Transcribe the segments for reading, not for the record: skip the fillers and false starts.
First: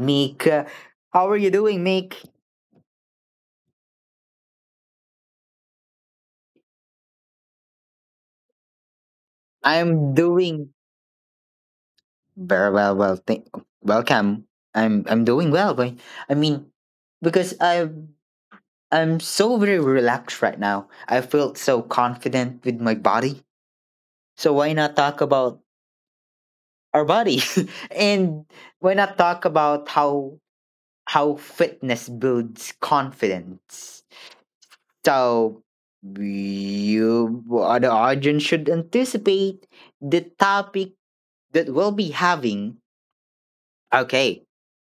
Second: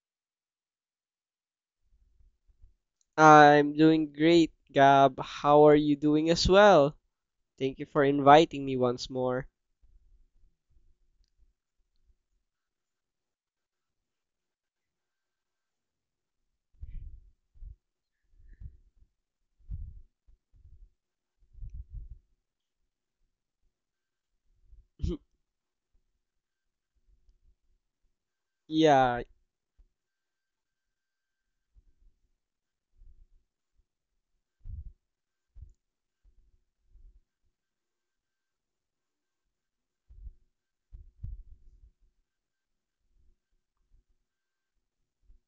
Meek. How are you doing, Meek? I'm doing great, Gab. How are you doing as well? Thank you for inviting me once more. I'm doing very well. Well, thank welcome. I'm doing well. But I mean, because I'm so very relaxed right now. I feel so confident with my body. So why not talk about our body? And why Yeah. not talk about how fitness builds confidence? So you, the audience should anticipate the topic that we'll be having. Okay,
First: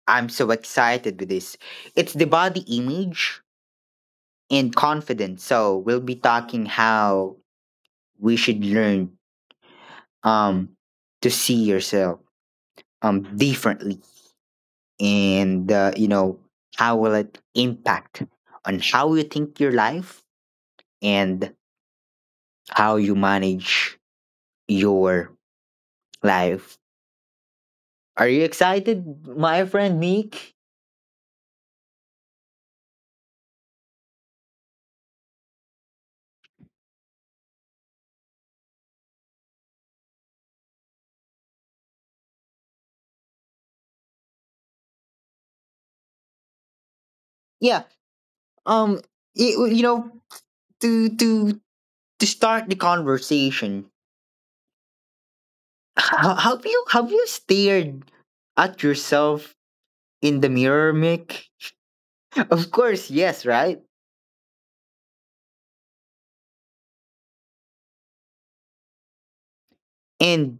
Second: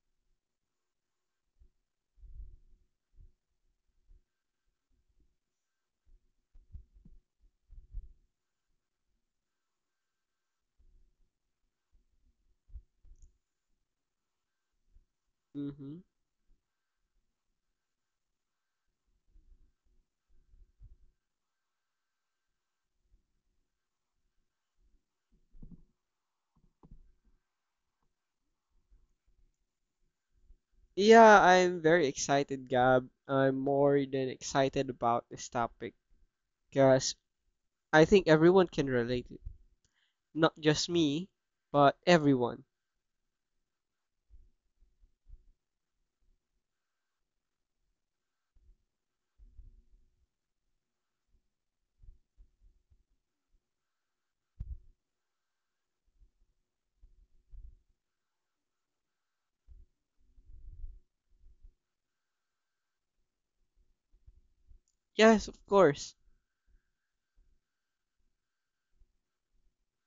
I'm so excited with this. It's the body image and confidence. So we'll be talking how we should learn um to see yourself differently and Hmm. you know how will it impact on how you think your life and how you manage your life. Are you excited, my friend Nick? Yeah, I'm very excited, Gab. I'm more than excited about this topic because I think everyone can relate it. Not just me, but everyone. Yeah. Um. You know, to to to start the conversation, have you stared at yourself in the mirror, Mick? Of course, yes, right. Yes, of course. And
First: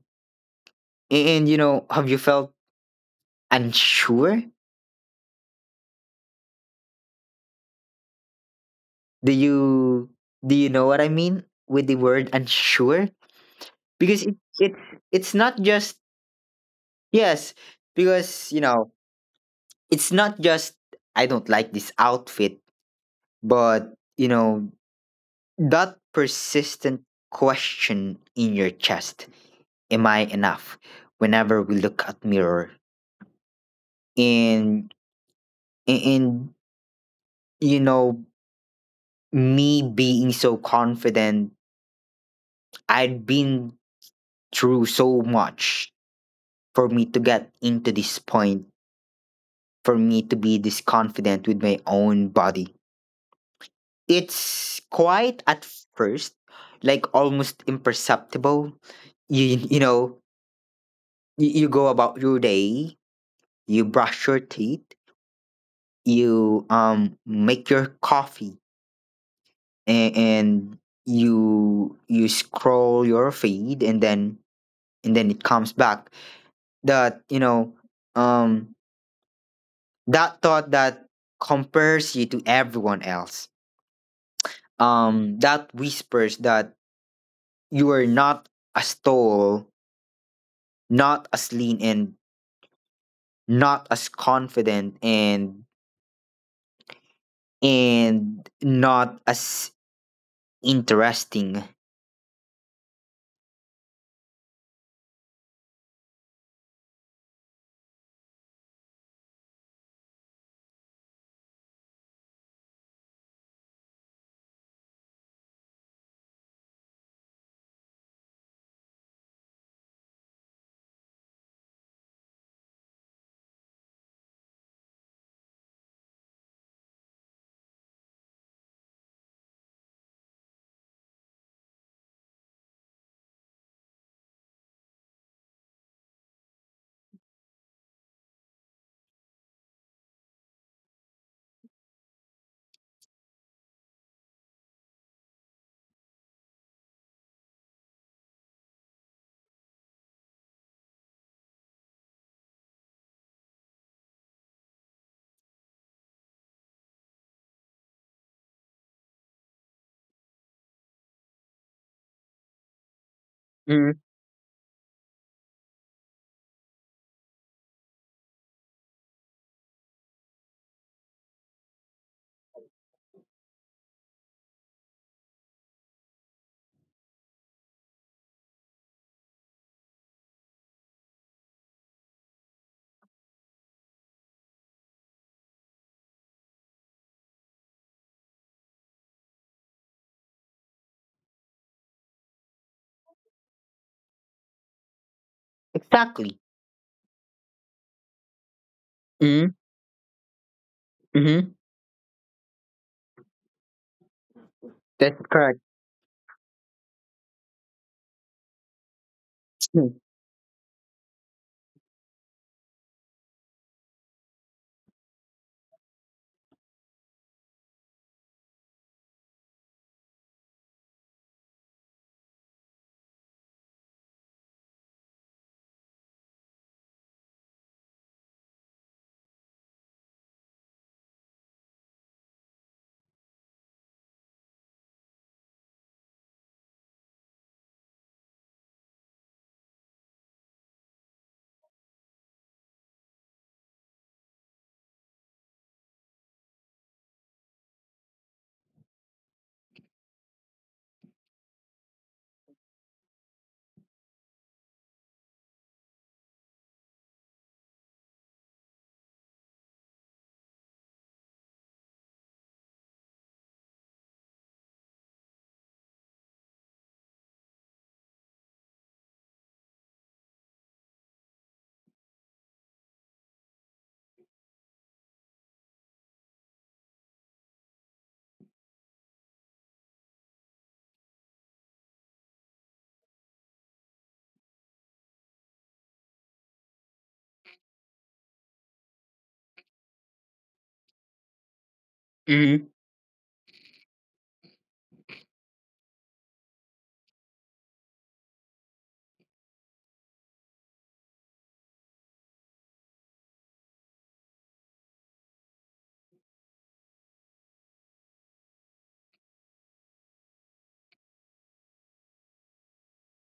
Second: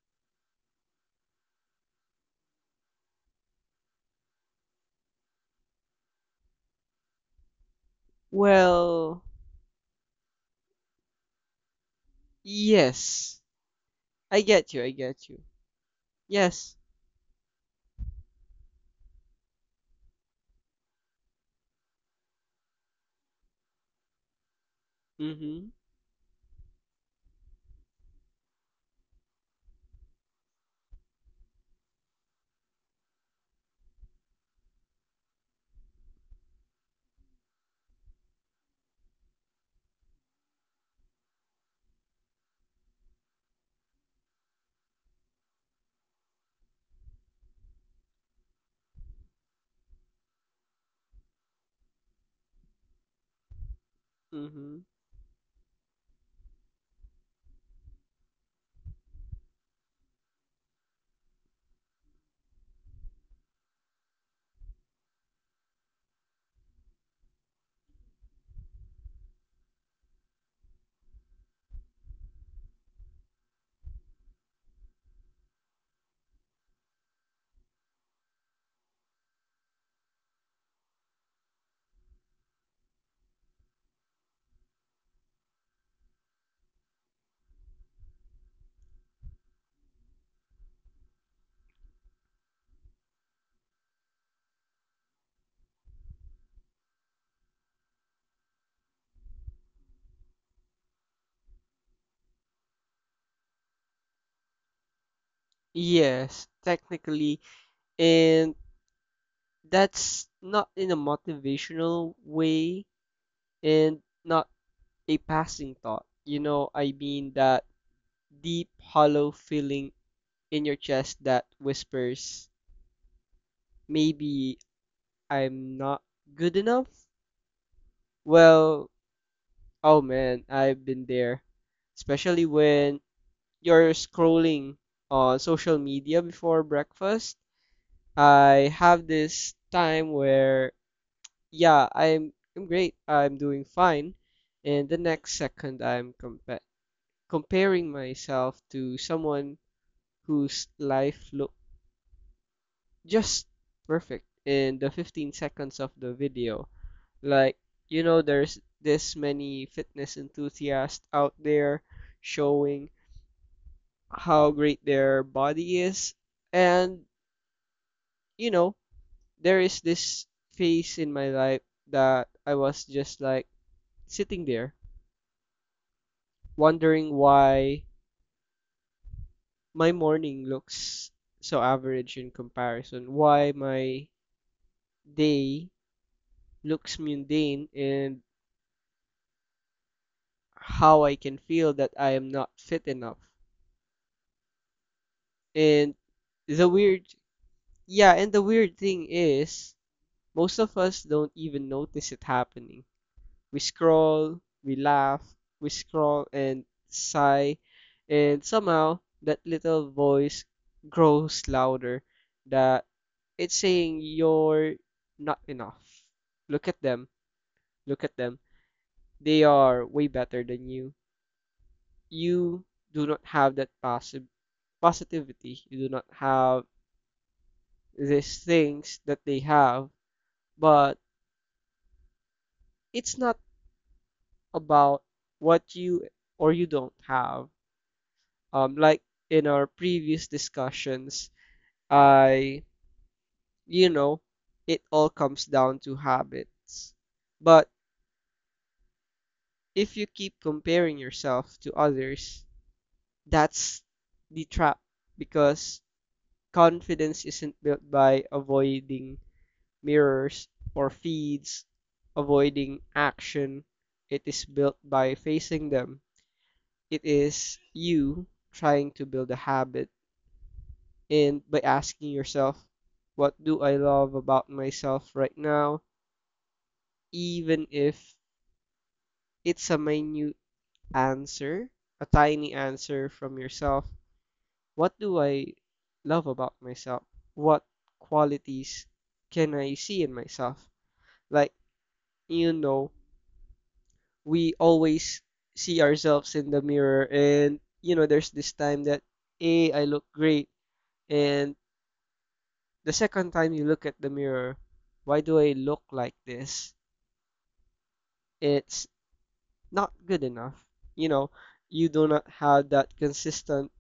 you know, have you felt unsure? Well, Do you know what I mean with the word unsure? yes. Because I get you, I get you. it's not just Yes. yes, because you know it's not just I don't like this outfit. But, you know, Mm-hmm. that persistent question in your chest, am I enough? Whenever we look at mirror and and you know, me being so confident, I'd been through so much for me to get into this point, for me to be this confident with my own body. Mm-hmm. It's quite at first like almost imperceptible, you know you, you go about your day, you brush your teeth, you make your coffee, and you scroll your feed, and then it comes back that you know, um that thought that compares you to everyone else, that whispers that you are not as tall, not as lean, and not as confident, and not as interesting. Yes, technically. And that's not in a motivational way and not a passing thought. You know, I mean that deep, hollow feeling in your chest that whispers, maybe I'm not good enough? Well, oh man, I've been there. Especially when you're scrolling on social media before breakfast. I have this time where, yeah, I'm great. I'm doing fine. And the next second, I'm comparing myself to someone whose life looked just perfect in the 15 seconds of the video. Like, you know, there's this many fitness enthusiasts out there showing Mm, how great their body is. And, you know, there is this phase in my life that I was just like sitting there wondering why my morning looks so average in comparison, why my day looks mundane, and how I can feel that I am not fit enough. And exactly. the weird, yeah, and the weird thing is, Mm, most of us don't even mm-hmm. notice it happening. We scroll, we laugh, That's we correct. scroll and sigh, and somehow that little Mm, voice grows louder that it's saying you're not enough. Look at them, look at them. They are way better than you. You do not have that passive positivity. You do not have these things that they have, but it's not about what you or you don't have. Like in our previous discussions, I, you know, it all comes down to habits. But if you keep comparing yourself to others, that's the trap because confidence isn't built by avoiding mirrors or feeds, avoiding action. It is built by facing them. It is you trying to build a habit and by asking yourself, what do I love about myself right now? Even if it's a minute answer, a tiny answer from yourself, what do I love about myself? What qualities can I see in myself? Like, you know, mm, we always see ourselves in the mirror, and you know there's this time that a I look great, and the second time you look at the mirror, why do I look like this? It's not good enough. You know, you do not have that consistent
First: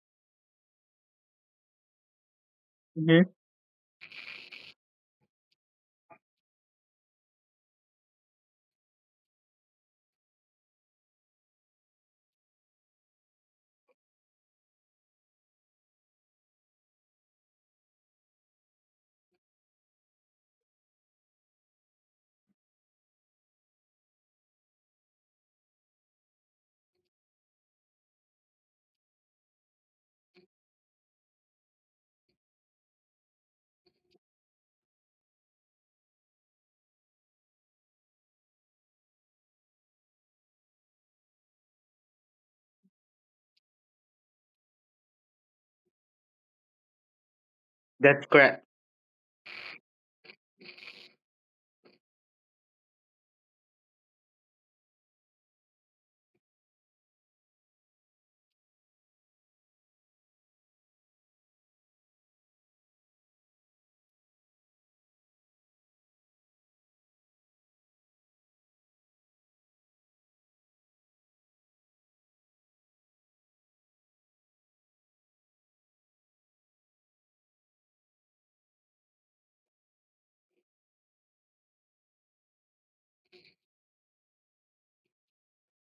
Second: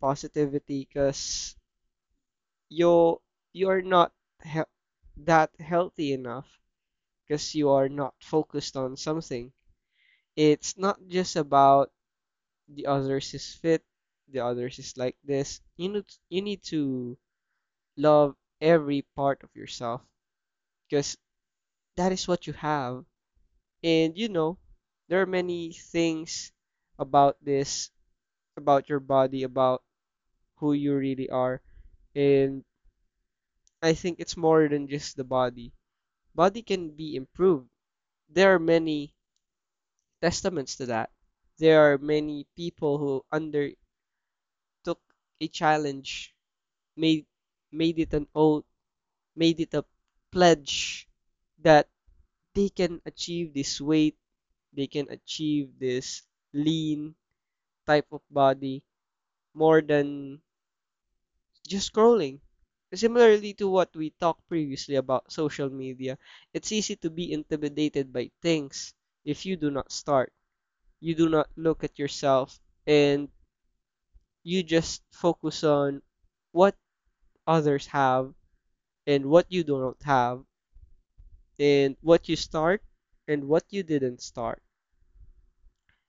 positivity because you hmm. you are not he- that healthy enough because you are not focused on something. It's not just about the others is fit, the others is like this. You need to love every part of yourself because that is what you have. And you know, there are many things about this about your body, about who you really are. And I think it's more than just the body. Body can be improved. There are many testaments to that. There are many people who undertook a challenge, made made it an That's oath, correct. made it a pledge that they can achieve this weight, they can achieve this lean type of body more than just scrolling. Similarly to what we talked previously about social media, it's easy to be intimidated by things if you do not start. You do not look at yourself and you just focus on what others have and what you do not have and what you start and what you didn't start.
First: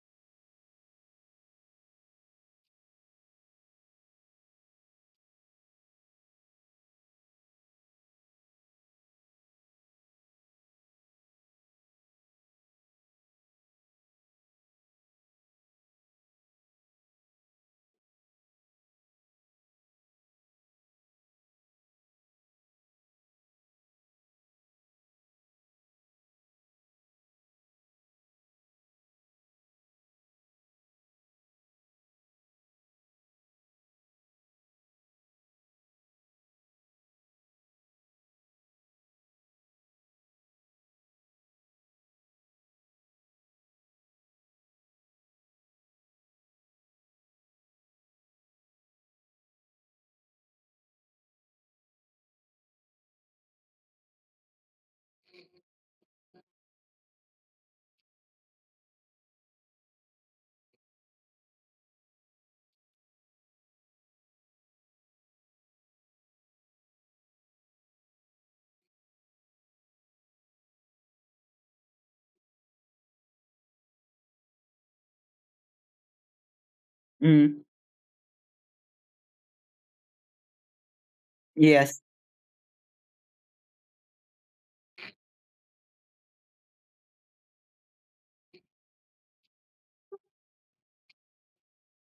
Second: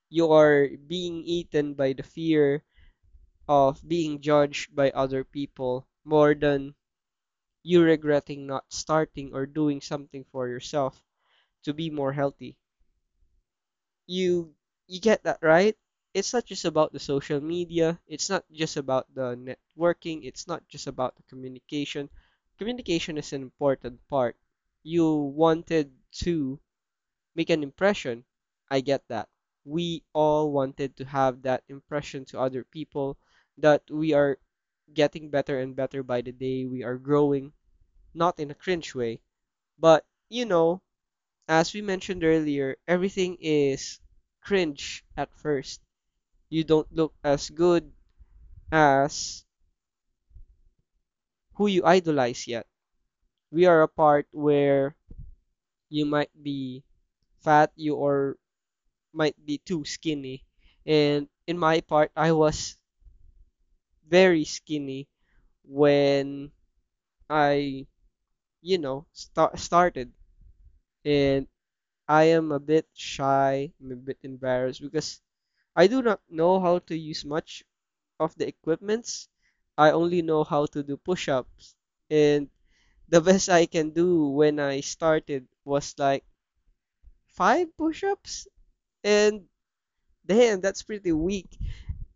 You are being eaten by the fear of being judged by other people more than you regretting not starting or doing something for yourself to be more healthy. You you get that, right? It's not just about the social media, it's not just about the networking, it's not just about the communication. Communication is an important part. You wanted to make an impression. I get that. We all wanted to have that impression to other people that we are getting better and better by the day. We are growing, not in a cringe way, but, you know, as we mentioned earlier, everything is cringe at first. You don't look as good as who you idolize yet. We are a part where you might be fat, you or might be too skinny. And in my part, I was very skinny when I, you know, started. And I am a bit shy, I'm a bit embarrassed because I do not know how to use Mm, much of the equipments. I only know how to do push-ups. yes. And the best I can do when I started was like five push-ups. And damn, that's pretty weak.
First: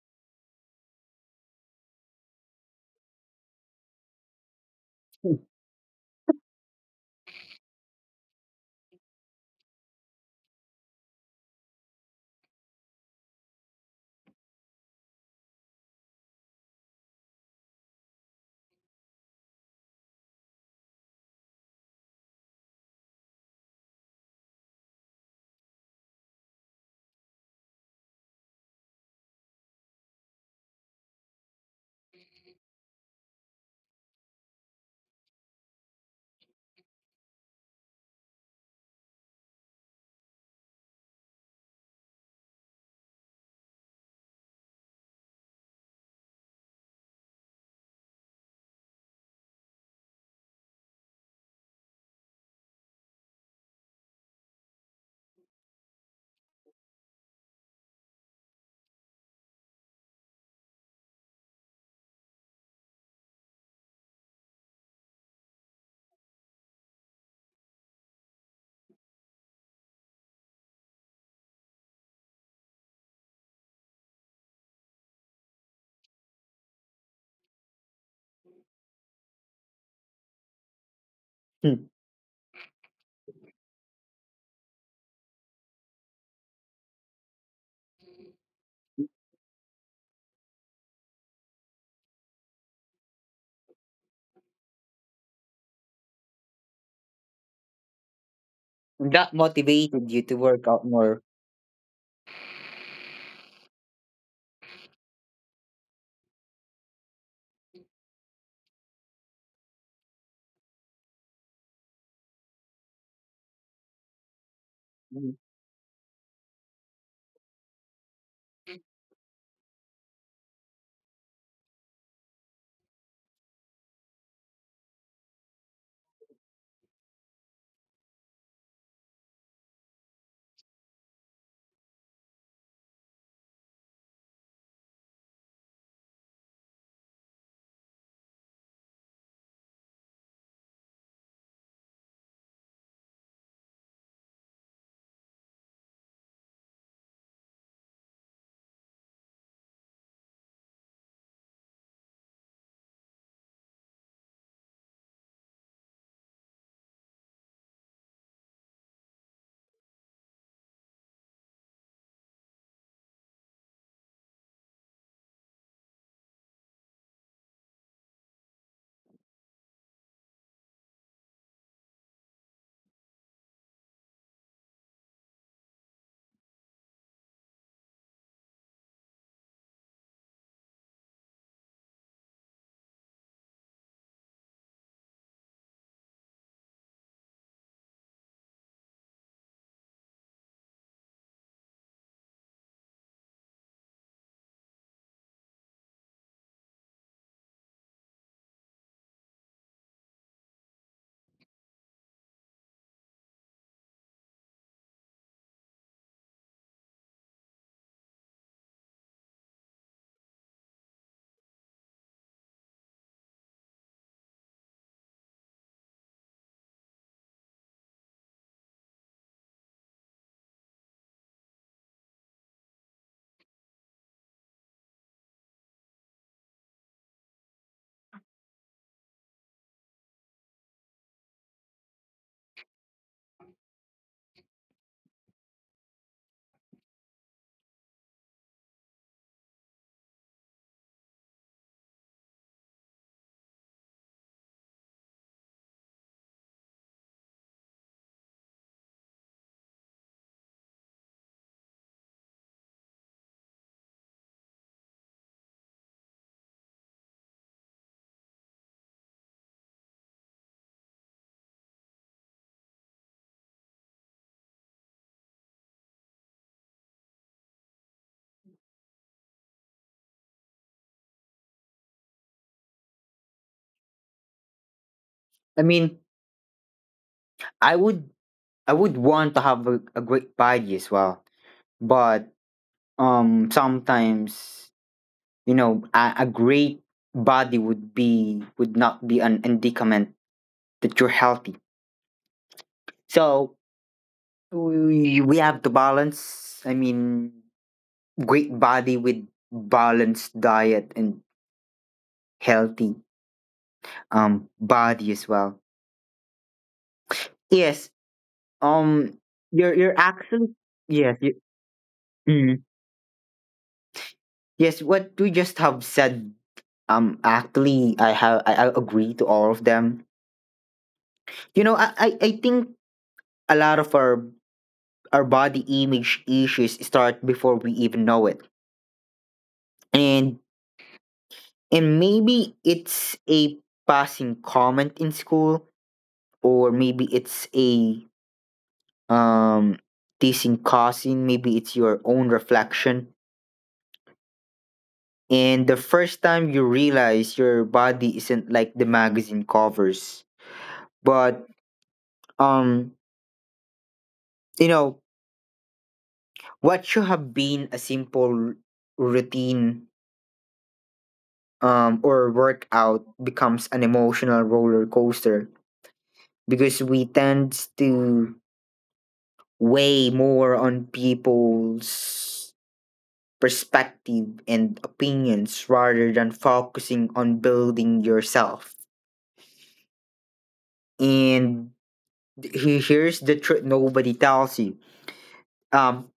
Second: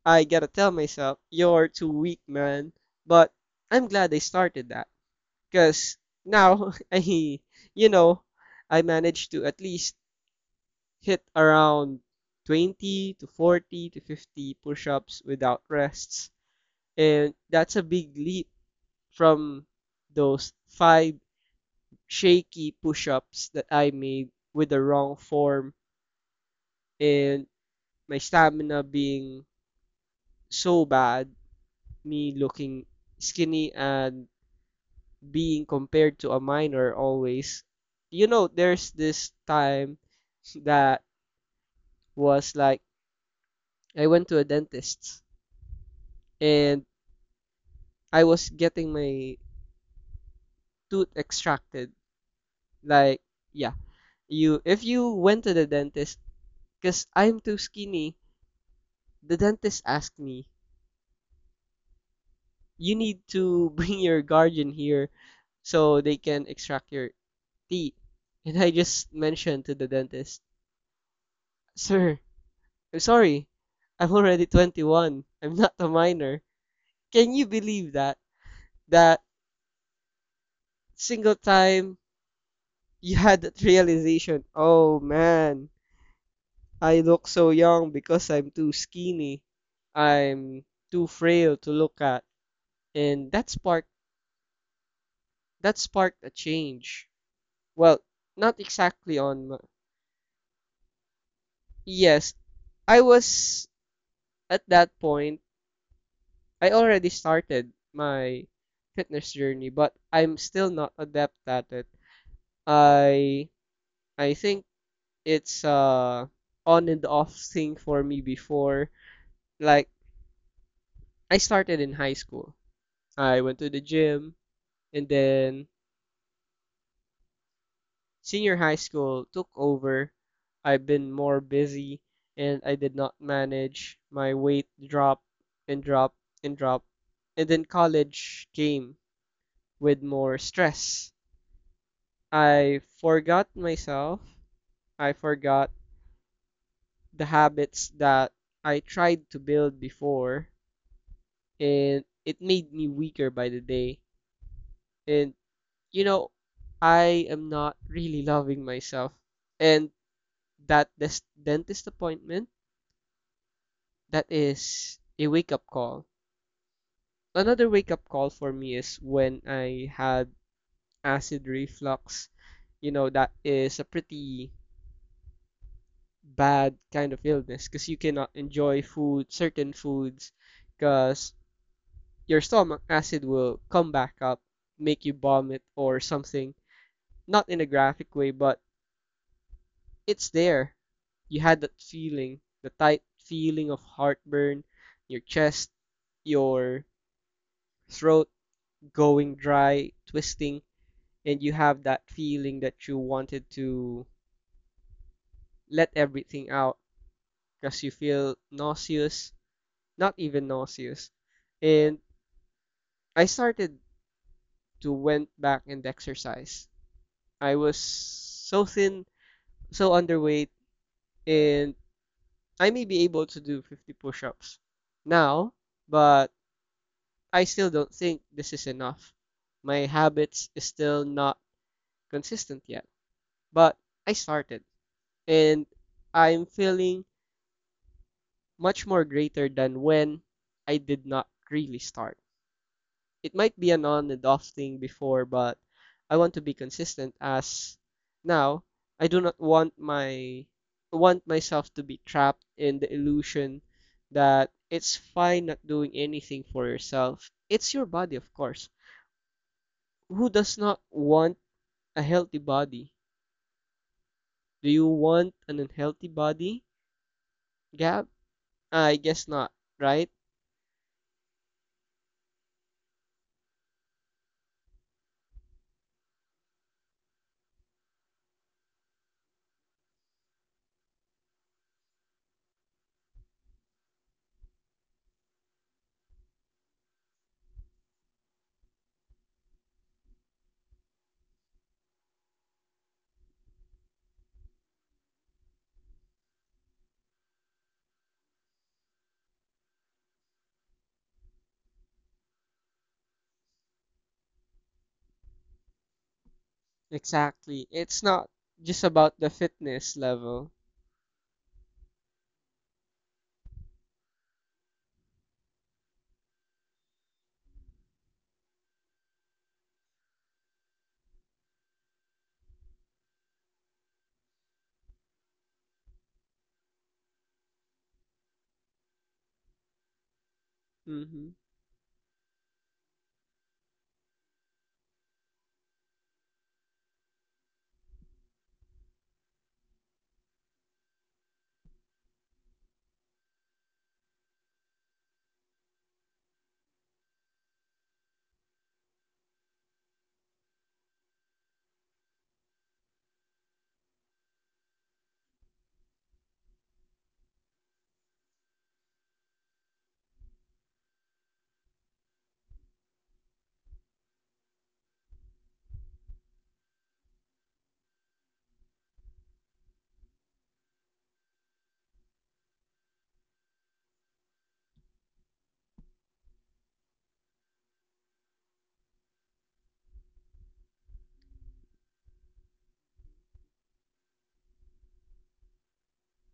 I gotta tell myself, you're too weak, man. But I'm glad I started that. Cause now you know, I managed to at least hit around 20 to 40 to 50 push-ups without rests. And that's a big leap from those five shaky push ups that I made with the wrong form and my stamina being so bad, me looking skinny and being compared to a minor always. You know, there's this time that was like I went to a dentist and I was getting my tooth extracted. Like, yeah, you if you went to the dentist. Because I'm too skinny. The dentist asked me, you need to bring your guardian here so they can extract your teeth. And I just mentioned to the dentist, Sir, I'm sorry. I'm already 21. I'm not a minor. Can you believe that? That single Mm. time you had that realization, oh man, I look so young because I'm too skinny. I'm too frail to look at. And that sparked That sparked a change. Well, not exactly That on, my- motivated you to work out more. Yes, I was at that point. I already started my fitness journey, but I'm still not adept at it. I I think Mm. it's on and off thing for me before. Like I started in high school. I went to the gym and then Senior high school took over. I've been more busy and I did not manage. My weight dropped and dropped and dropped. And then college came with more stress. I forgot myself. I forgot the habits that I tried to build before and it made me weaker by the day. And you know, I am not really loving myself. And that dentist appointment that is a wake up call. Another wake up call for me is when I had acid reflux. You know, that is a pretty bad kind of illness because you cannot enjoy food, certain foods, because your stomach acid will come back up, make you vomit or something. Not in a graphic way, but it's there. You had that feeling, the tight feeling of heartburn, your chest, your throat going dry, twisting, and you have that feeling that you wanted to let everything out because you feel nauseous, not even nauseous. And I started to went back and exercise. I was so thin, so underweight, and I may be able to do 50 push-ups now, but I still don't think this is enough. My habits is still not consistent yet, but I started. And I'm feeling much more greater than when I did not really start. It might be an on and off thing before, but I want to be consistent as now I do not want my want myself to be trapped in the illusion that it's fine not doing anything for yourself. It's your body, of course. Who does not want a healthy body? Do you want an unhealthy body, Gab? I guess not, right? I mean, I would I would want to have a great body as well. But sometimes, you know, a great body would be would not be an indicament that you're healthy. So we have to balance. I mean, great body with balanced diet and healthy body as well. Yes. Exactly. It's not Um. just about the You're fitness actually level. yes. You, mm, yes. What we just have said. Actually, I agree to all of them. You know, I think a lot of our body image issues start before we even know it, and Mm-hmm. Maybe it's a passing comment in school, or maybe it's a um teasing cousin, maybe it's your own reflection and the first time you realize your body isn't like the magazine covers. But um you know, what should have been a simple routine or workout becomes an emotional roller coaster because we tend to weigh more on people's perspective and opinions rather than focusing on building yourself. And here's the truth nobody tells you. Um,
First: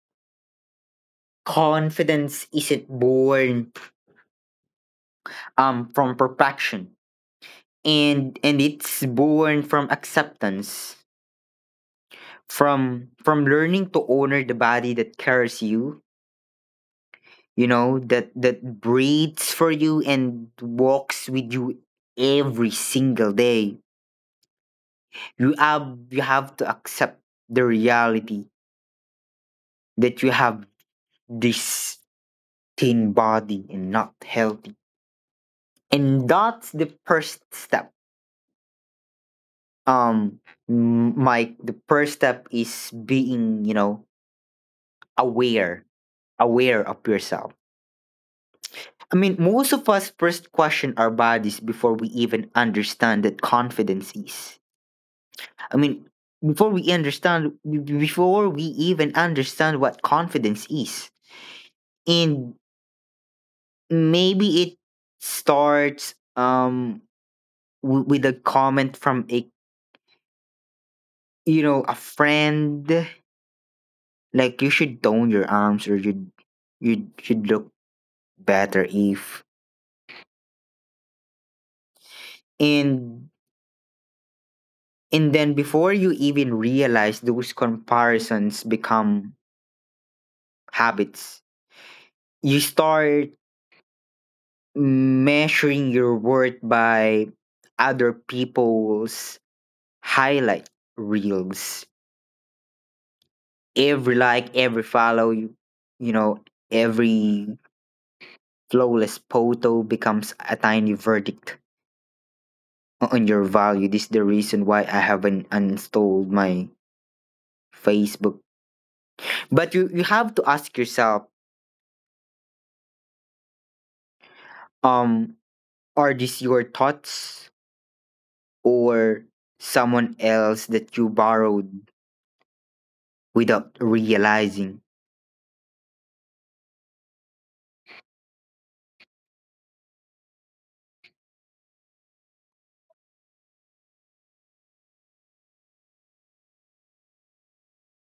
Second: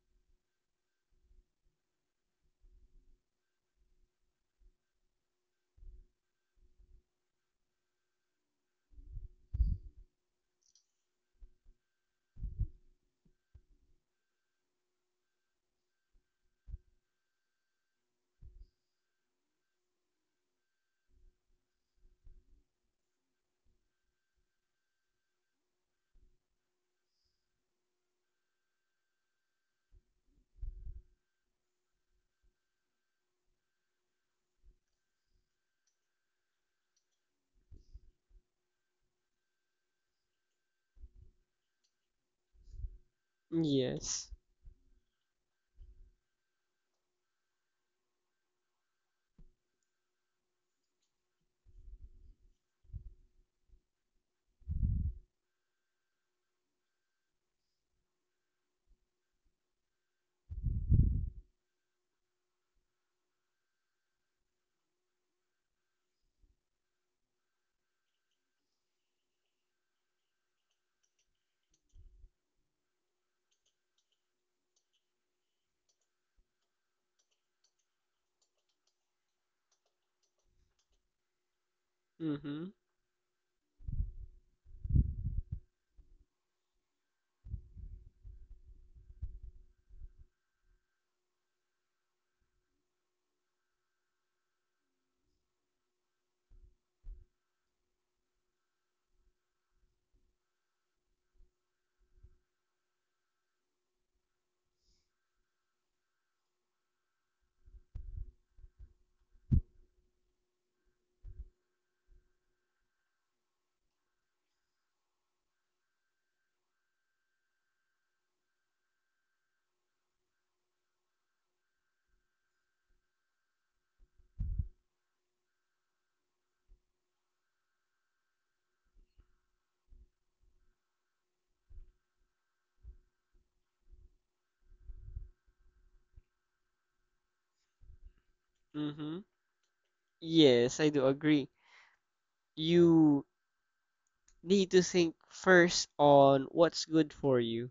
Confidence isn't born from perfection, and it's born from acceptance, from learning to honor the body that carries you, you know, that breathes for you and walks with you every single day. You have you have to accept the reality that you have this thin body and not healthy, and that's the first step. um Mike, the first step is being, you know, Yes. aware, aware of yourself. I mean, most of us first question our bodies before we even understand that confidence is, I mean, before we understand before we even understand what confidence is. And maybe it starts with a comment from a, you know, a friend, like you should tone your arms, or you should look better if. Mm-hmm. And then before you even realize those comparisons become habits. You start measuring your worth by other people's highlight reels. Every like, every follow, you know, every flawless photo becomes a tiny verdict on your value. This is the reason why I haven't uninstalled my Facebook. But you have to ask yourself, um, are these your thoughts or someone else that you borrowed without realizing? Mm-hmm. Yes, I do agree. You need to think first on what's good for you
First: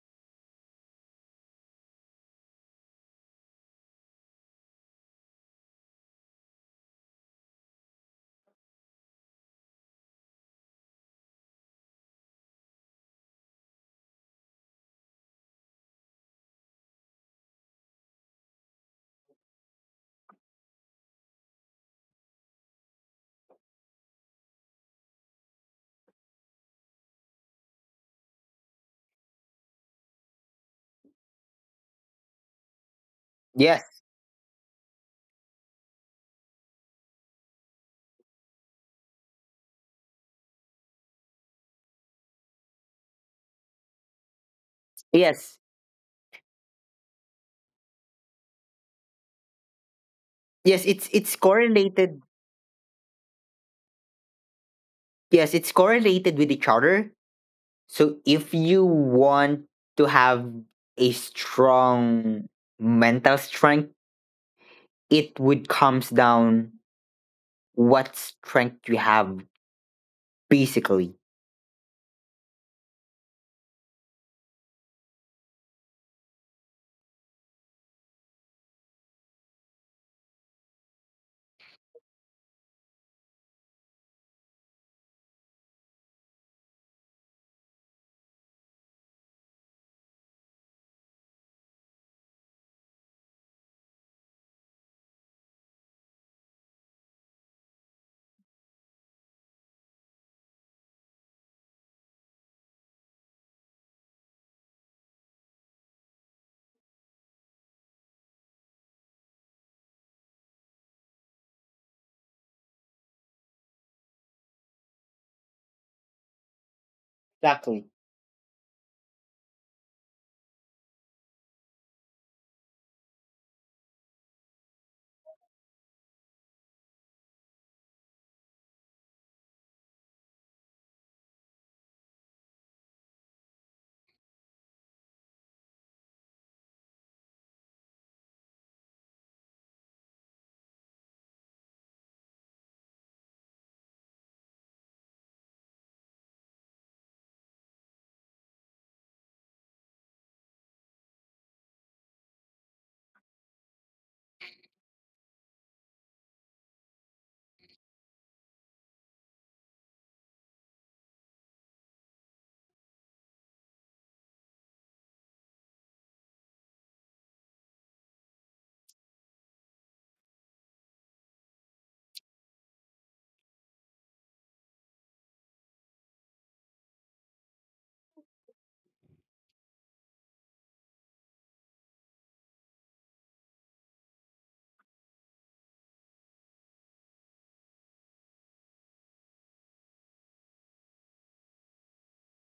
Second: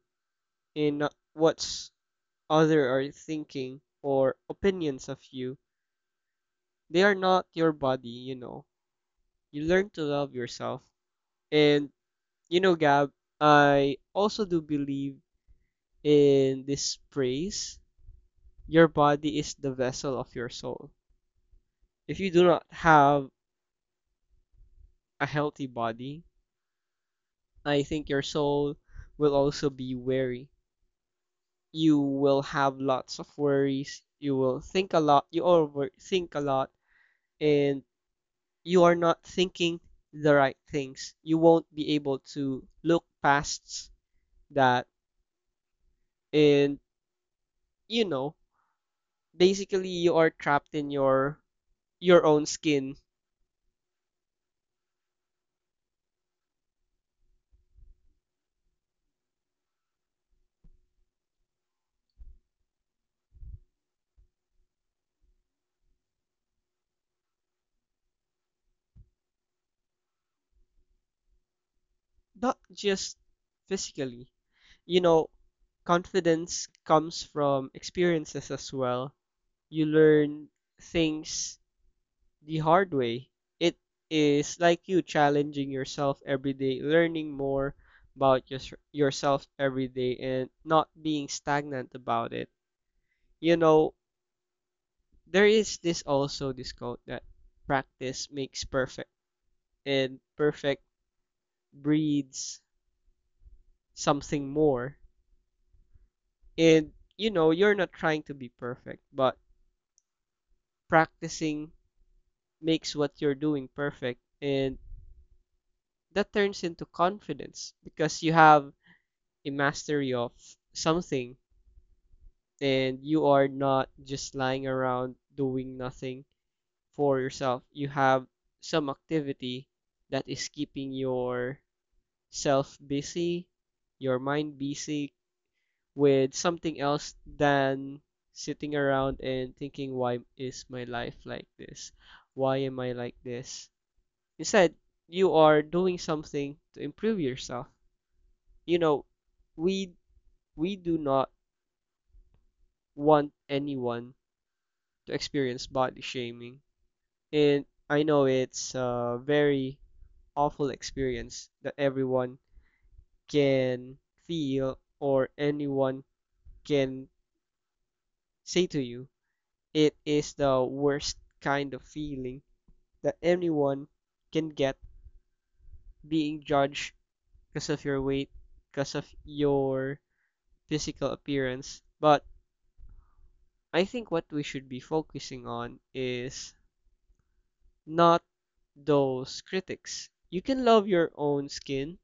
and not what's other are thinking or opinions of you. They are not your body, you know. You learn to love yourself. And you know, Gab, I also do believe in this praise. Your body is the vessel of your soul. If you do not have a healthy body, I think your soul will also be weary. You will have lots of Yes. worries. You will think a lot. You overthink a lot, and you are not thinking the right things. You won't be able to look past that, Yes. and you know, basically you are Yes, trapped in it's your correlated. your own skin Yes, it's correlated with each other. So if you want to have a strong mental strength, it would comes down what strength you have basically. not just physically. You know, confidence comes from experiences as well. You learn things the hard way. It is like you challenging yourself every day, learning more about yourself every day, and not being stagnant about it. You know, there is this also this quote that practice makes perfect, and perfect breeds something more. And you know, you're not trying to be perfect, but practicing makes what you're doing perfect and that turns into Exactly. confidence because you have a mastery of something and you are not just lying around doing nothing for yourself. You have some activity that is keeping yourself busy, your mind busy, with something else than sitting around and thinking, why is my life like this? Why am I like this? Instead, you are doing something to improve yourself. You know, we we do not want anyone to experience body shaming. And I know it's a very awful experience that everyone can feel or anyone can say to you. It is the worst kind of feeling that anyone can get, being judged because of your weight, because of your physical appearance. But I think what we should be focusing on is not those critics. You can love your own skin.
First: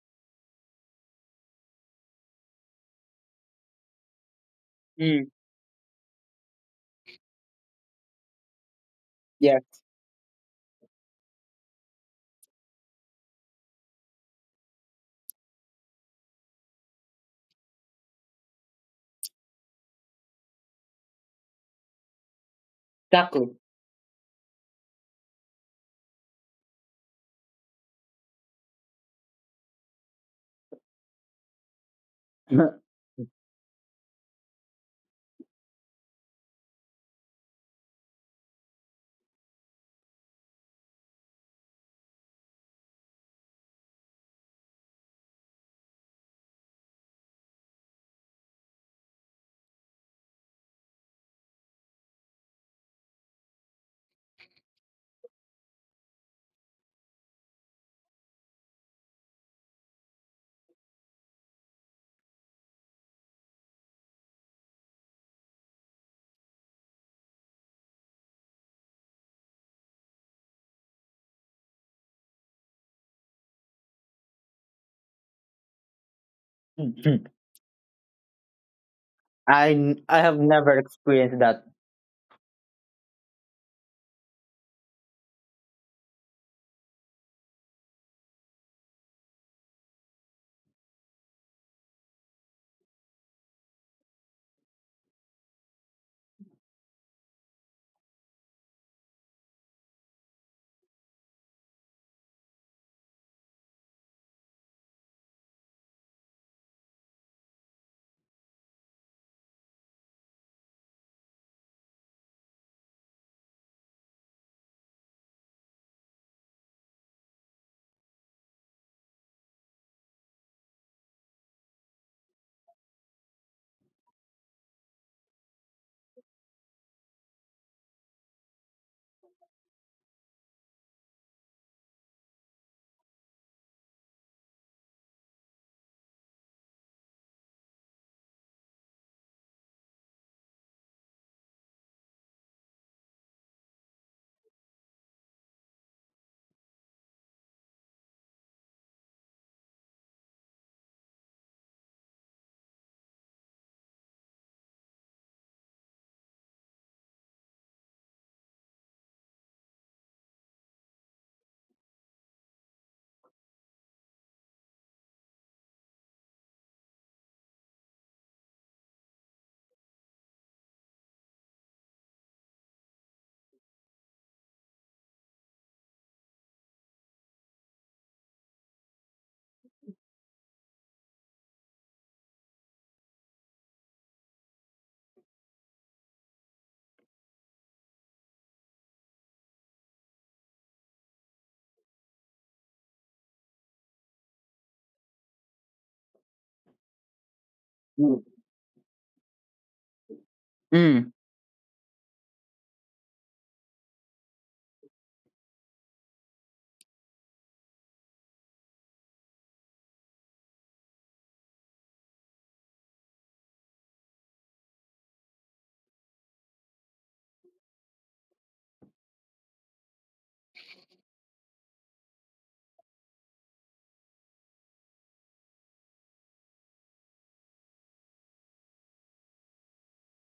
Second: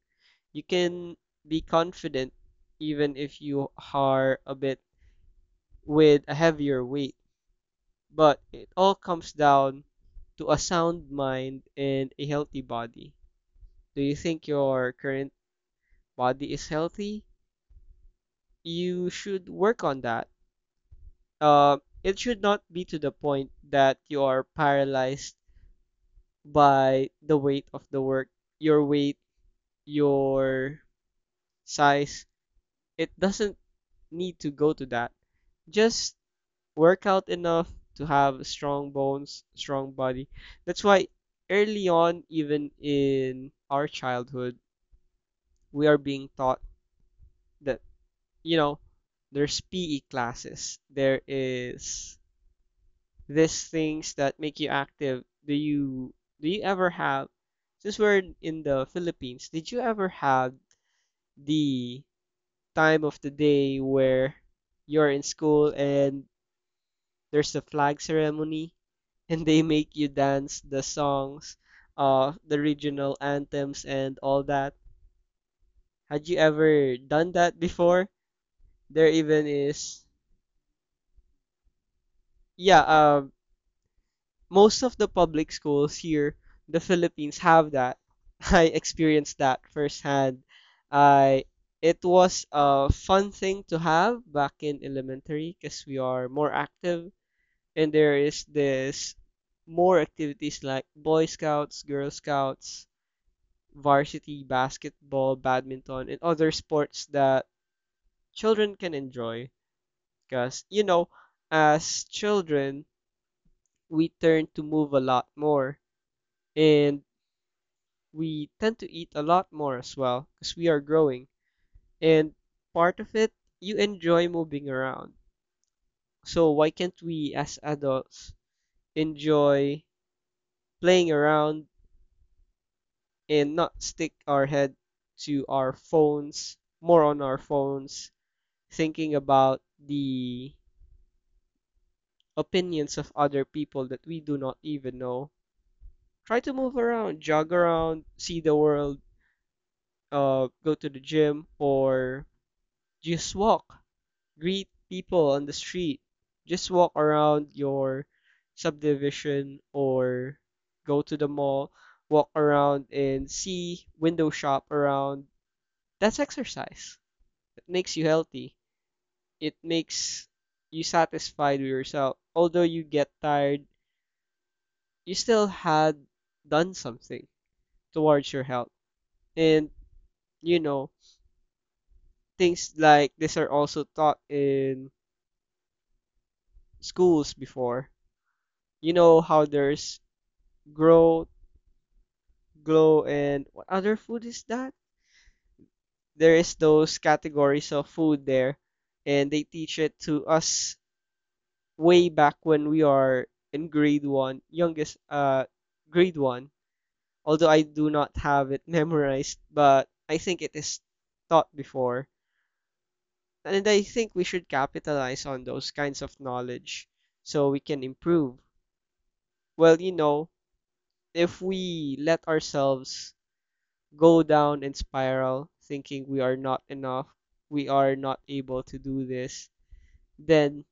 You can be confident even if you are a bit Mm, with a heavier weight. But it all comes yeah, down to a sound mind and a healthy body. Do you think your current body is healthy? You should work on that. Uh, it should not be to the exactly. point that you are paralyzed by the weight of the work, your weight, your size. It doesn't need to go to that. Just work out enough to have strong bones, strong body. That's why early on, even in our childhood, we are being taught that you know, there's PE classes. There is these things that make you active. Do you ever have, since we're in the Philippines, did you ever have the time of the day where you're in school and there's the flag ceremony and they make you dance the songs, the regional anthems, and all that? Had you ever Mhm. done that before? There even is I have never experienced that. Yeah. Most of the public schools here, in the Philippines, have that. I experienced that firsthand. I It was a fun thing to have back in elementary because we are more active, and there is this more activities like Boy Scouts, Girl Scouts, varsity basketball, badminton, and other sports that children can enjoy. Because, as children, we turn to move a lot more. And we tend to eat a lot more as well because we are growing. And part of it, you enjoy moving around. So why can't we as adults enjoy playing around and not stick our head to our phones, more on our phones, thinking about the opinions of other people that we do not even know? Try to move around, jog around, see the world, go to the gym, or just walk, greet people on the street. Just walk around your subdivision, or go to the mall, walk around and see, window shop around. That's exercise. It makes you healthy. It makes you satisfied with yourself. Although you get tired, you still had done something towards your health. And you know, things like this are also taught in schools before. You know how there's growth, glow, and what other food is that? There is those categories of food Mm, there, and they teach it to us mm, way back when we are in grade one, youngest, grade one. Although I do not have it memorized, but I think it is taught before. And I think we should capitalize on those kinds of knowledge so we can improve. Well, if we let ourselves go down and spiral, thinking we are not enough, we are not able to do this, then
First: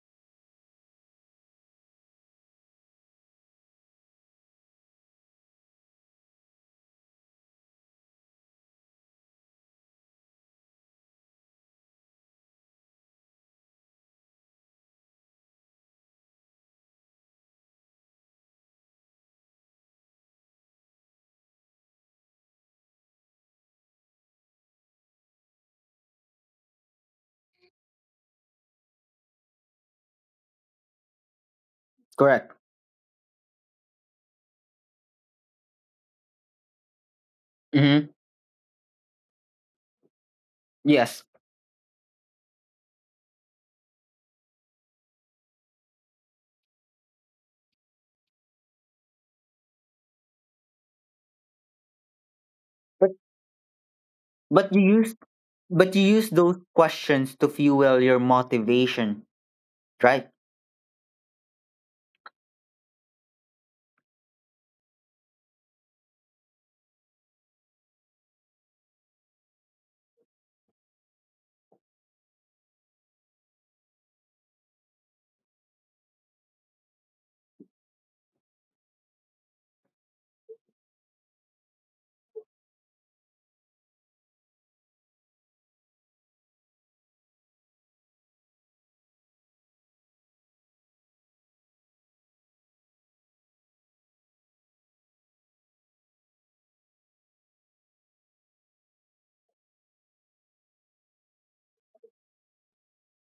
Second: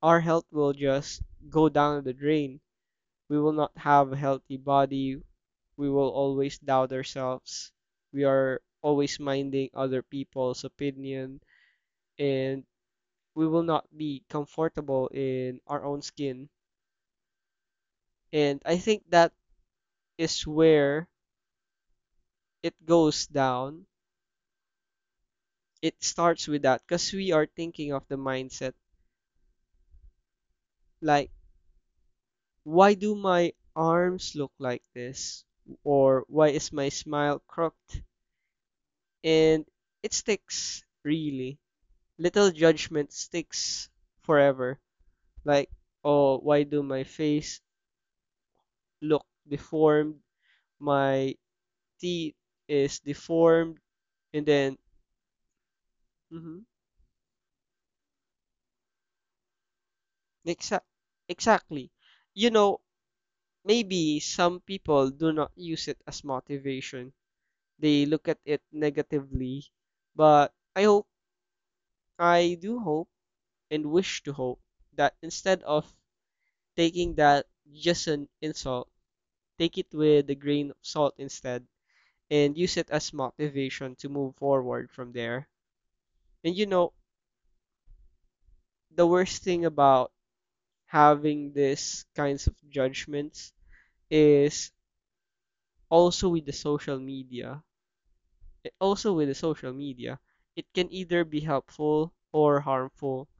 our health will just go down the drain. We will not have a healthy body. We will always doubt ourselves. We are always minding other people's opinion, and we will not be comfortable in our own skin. And I think that is where it goes down. It starts with that because we are thinking of the mindset like, correct. why do my arms look like this? Or why is my smile crooked? Hmm. And it sticks, Yes, really. Little judgment sticks forever. Like, oh, why do my face look deformed? My teeth is but deformed. And then, but you use but you use mm-hmm, those questions to fuel your motivation, right? exa- exactly. You know, maybe some people do not use it as motivation. They look at it negatively, but I hope, I do hope and wish to hope, that instead of taking that just an insult, take it with a grain of salt instead and use it as motivation to move forward from there. And the worst thing about having these kinds of judgments is also with the social media. Also with the social media, it can either be helpful or harmful,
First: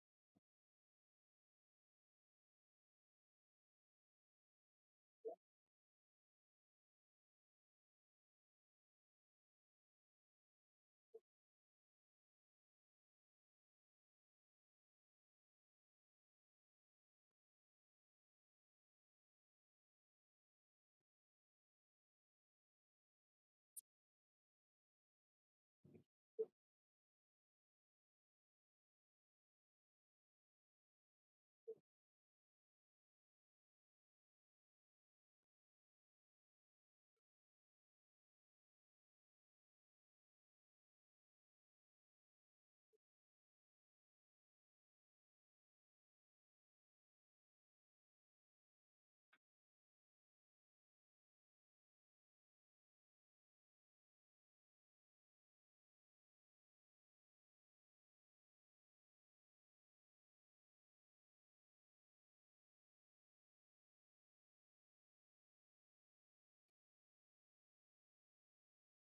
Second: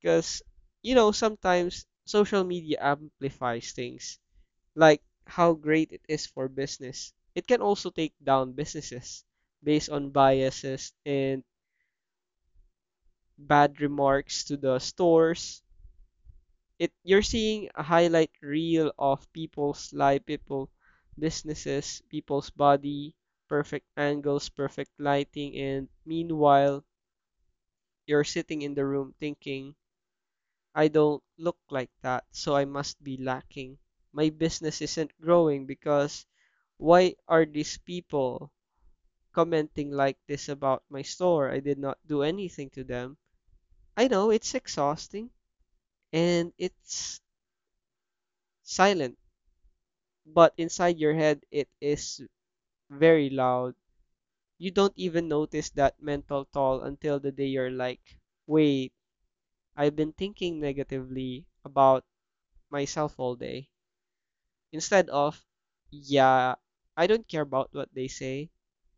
because sometimes social media amplifies things like how great it is for business. It can also take down businesses based on biases and bad remarks to the stores. It You're seeing a highlight reel of people's life, people, businesses, people's body, perfect angles, perfect lighting, and meanwhile you're sitting in the room thinking, I don't look like that, so I must be lacking. My business isn't growing because, why are these people commenting like this about my store? I did not do anything to them. I know it's exhausting, and it's silent, but inside your head it is very loud. You don't even notice that mental toll until the day you're like, wait, I've been thinking negatively about myself all day. Instead of, yeah, I don't care about what they say.